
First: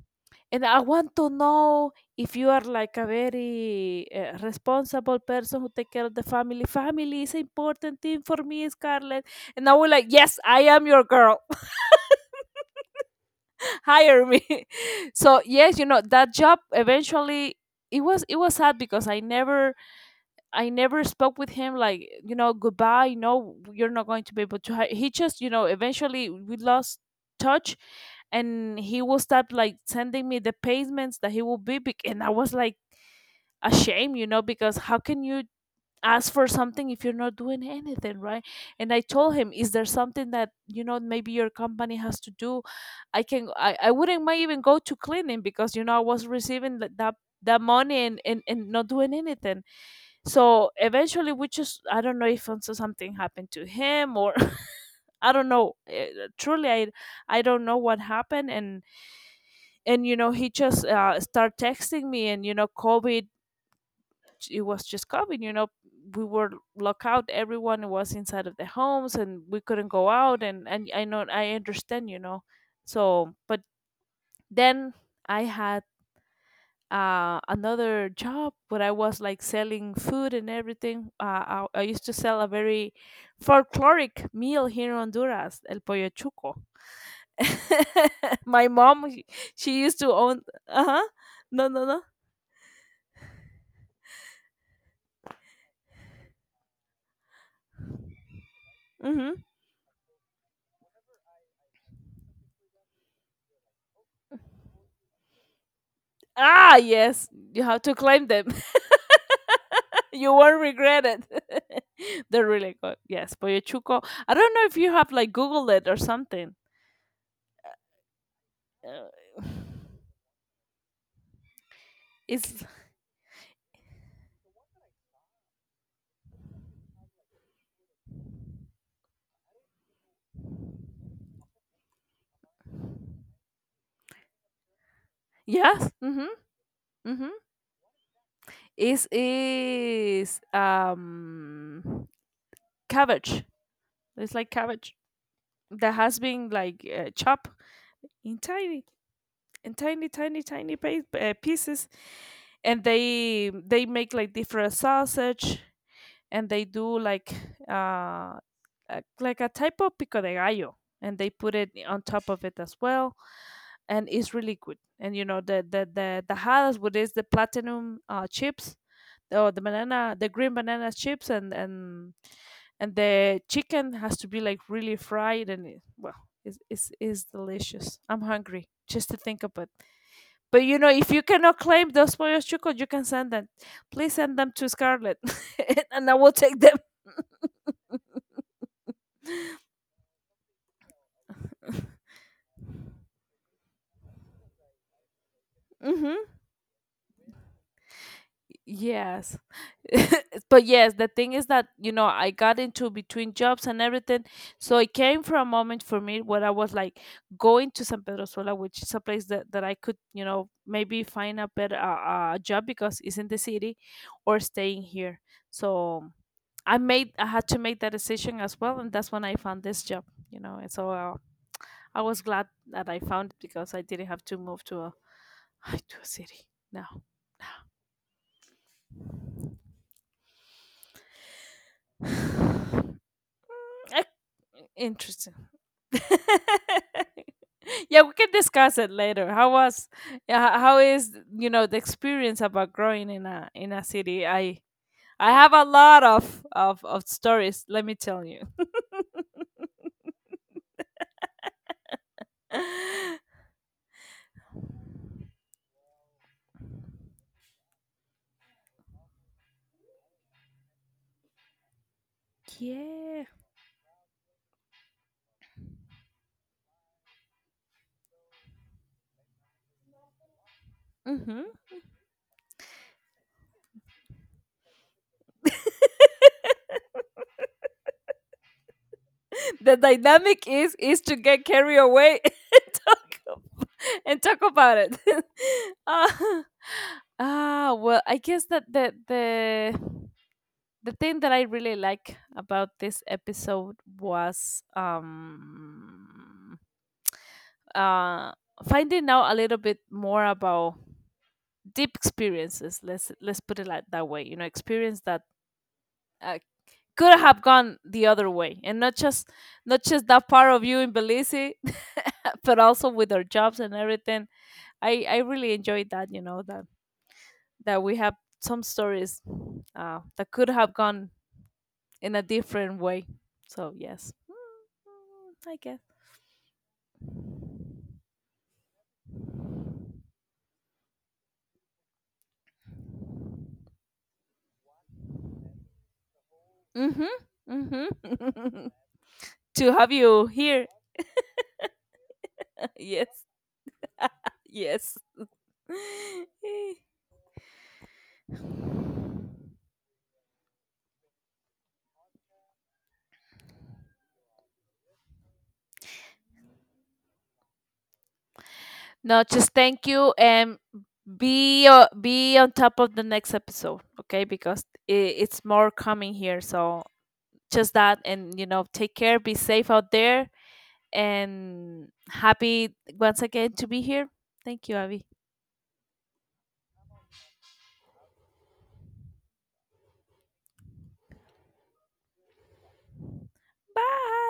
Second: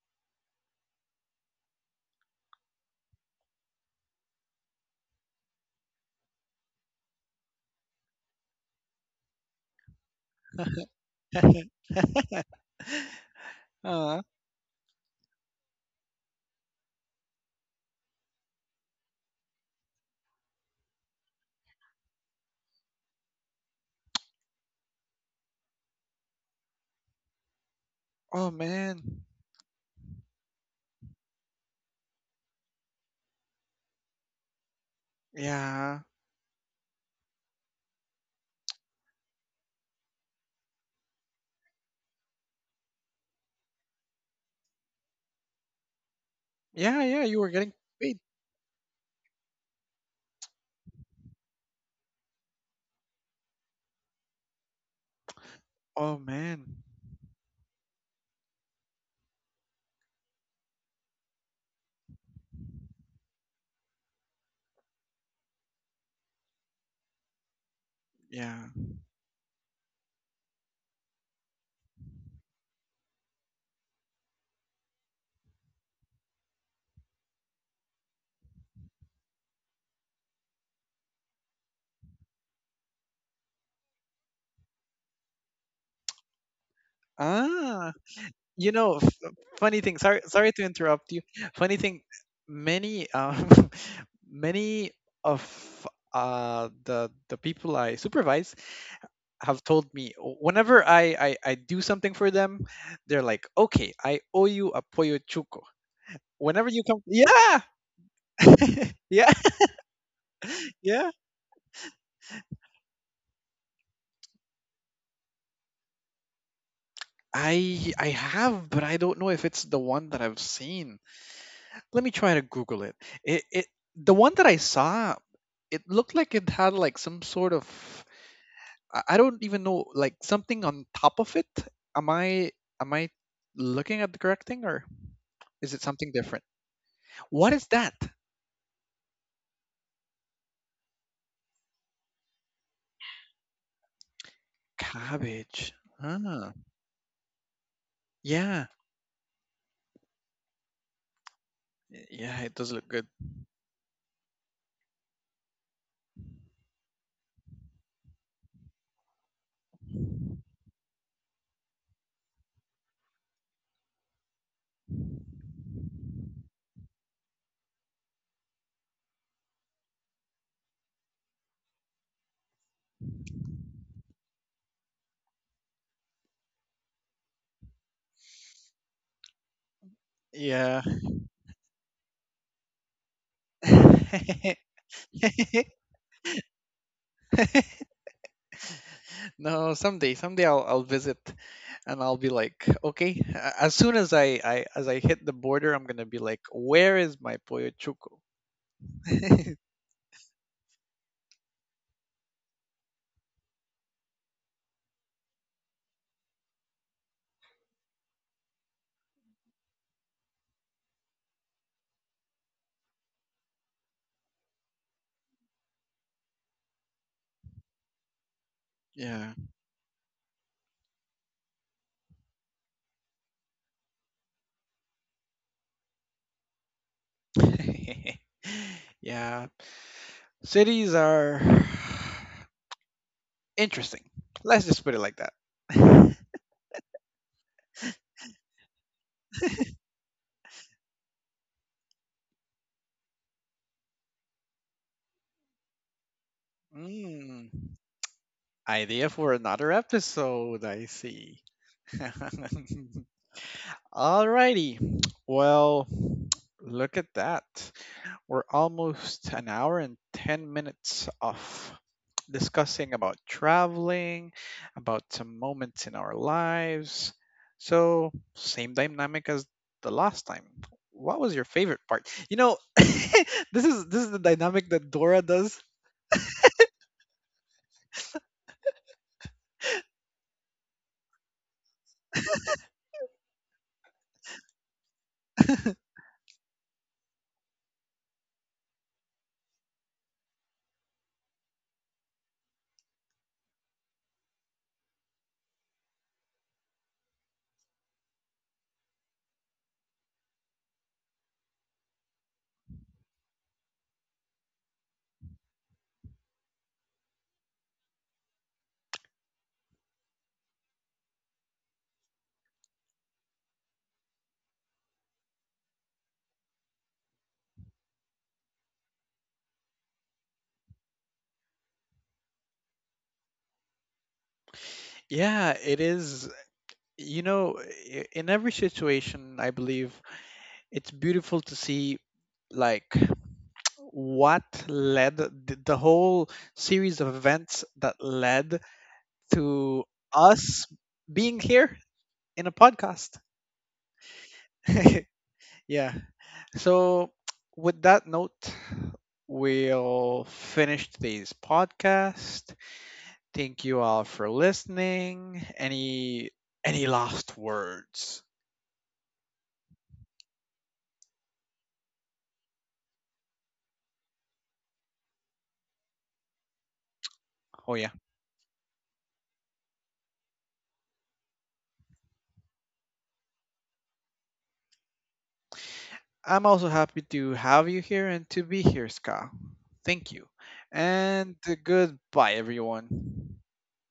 B: and I want to know if you are like a very responsible person who take care of the family. Family is an important thing for me, Scarlett. And I was like, yes, I am your girl.
A: uh,
B: Hire me. So yes, you know that job eventually, it was sad because I never, I never spoke with him like, you know, goodbye. No, you're not going to be able to. He just, you know, eventually we lost touch,
A: oh
B: and he
A: man.
B: will stop like sending me the payments that he will be, and I was like ashamed, you know, because how can you
A: Yeah.
B: ask for something if you're not doing anything, right? And I told him, is there something that you know maybe your company has to do? I can I wouldn't mind even go to cleaning because you know I was receiving that
A: Yeah,
B: that
A: yeah, you were
B: that
A: getting
B: money
A: paid.
B: and not doing anything. So eventually, I don't know if also something happened to him, or I don't know.
A: Oh
B: Truly,
A: man.
B: I don't know what happened. And you know, he just started texting me and, you know, COVID, it was just COVID, you know, we were locked out. Everyone was inside
A: Yeah.
B: of the homes and we couldn't go out. And I know, I understand, you know. So, but then I had another job where I was like selling food and everything. I used to sell a very folkloric meal here in Honduras, el pollo chuco.
A: Ah,
B: My
A: you know
B: mom,
A: f- funny
B: she
A: thing,
B: used to
A: sorry
B: own.
A: sorry to
B: Uh huh.
A: interrupt you
B: No,
A: funny
B: no,
A: thing
B: no.
A: many many of the people I supervise
B: Mm-hmm.
A: have told me, "Oh, whenever I do something for them they're like okay I owe you a pollo chuco whenever
B: Ah,
A: you come
B: yes.
A: yeah
B: You have to claim them.
A: yeah.
B: You won't regret
A: Yeah,
B: it. They're really good. Yes, pollo chuco. I don't know if you have like Googled it or something.
A: I have but I don't know
B: Uh,
A: if it's the one that I've seen, let me try to
B: it's.
A: google it. It the one that I saw it looked like it had like some sort of I don't even know, like something on top of it. Am I am I looking at the correct thing or is it
B: Yes.
A: something
B: Mm-hmm.
A: different?
B: Mm-hmm.
A: What is that?
B: Is cabbage. It's like cabbage
A: Cabbage.
B: that has been
A: Ah,
B: like chopped in
A: yeah,
B: tiny and tiny pieces,
A: yeah. It does
B: and
A: look good.
B: they make like different sausage, and they do uh like a type of pico de gallo, and they put it on top of it as well, and it's really good. And you know the the tajadas, what is the platinum chips, or the banana, the green banana chips, and and the chicken has to be like really fried. And it's delicious. I'm hungry just to think of it. But you
A: Yeah.
B: know if you cannot claim those pollos chucos, you can send them, please send them to Scarlett. And I will take them.
A: No, someday, someday I'll visit, and I'll be like, okay. a- As soon as I as I hit the border, I'm gonna
B: Mm-hmm.
A: be like, where is my pollo chuco?
B: Yes. But yes, the thing is that, you know, I got into between jobs and everything. So it came from a moment for me where I was like going to San Pedro Sula, which is a place that I could, you know, maybe find a better job because it's in the city, or staying here. So I had to make that decision as well. And that's when I
A: Yeah.
B: found this job, you know. And so I was glad that I found it because I didn't have to move to to a city now.
A: Yeah. Cities are
B: Ac-
A: interesting. Let's just put it like
B: Interesting.
A: that.
B: Yeah, we can discuss it later. How was yeah, how is you know the experience about growing in a city? I have a lot of of
A: mm,
B: stories, let me tell you.
A: idea for another episode, I see. Alrighty. Well, look at that. We're almost an hour and 10 minutes off discussing about
B: Yeah.
A: traveling, about some moments in our lives. So, same dynamic as the last time. What was
B: Hmm.
A: your favorite part? You know, this is the dynamic that Dora does.
B: The dynamic is to get carried away and talk about it. Ah, ah, well, I guess that the thing that I really like about this episode was uh finding out a little bit more about deep experiences. Let's put it like that way. You know, experience that uh, could have gone the other way, and not just, not just that part of you in Belize. But also with our jobs and everything, I really enjoyed that, you know, that that we have some stories that could have gone in a different way. So yes, I
A: Yeah,
B: guess.
A: it is. You know, I- in every situation, I believe it's beautiful to see like what led the whole series
B: Mm-hmm.
A: of events that
B: Mm-hmm.
A: led
B: To have
A: to
B: you here.
A: us being here in a
B: Yes.
A: podcast.
B: Yes.
A: Yeah. So, with that note, we'll finish today's podcast. Thank you all for listening. Any last words?
B: No, just thank you, and be on top of the next episode, okay? Because it's more coming here. So just
A: Oh
B: that,
A: yeah.
B: and you know, take care, be safe out there, and happy once again to be here. Thank you, Abby.
A: I'm also happy to have you here and to be here, Ska. Thank you. And goodbye everyone.
B: Bye.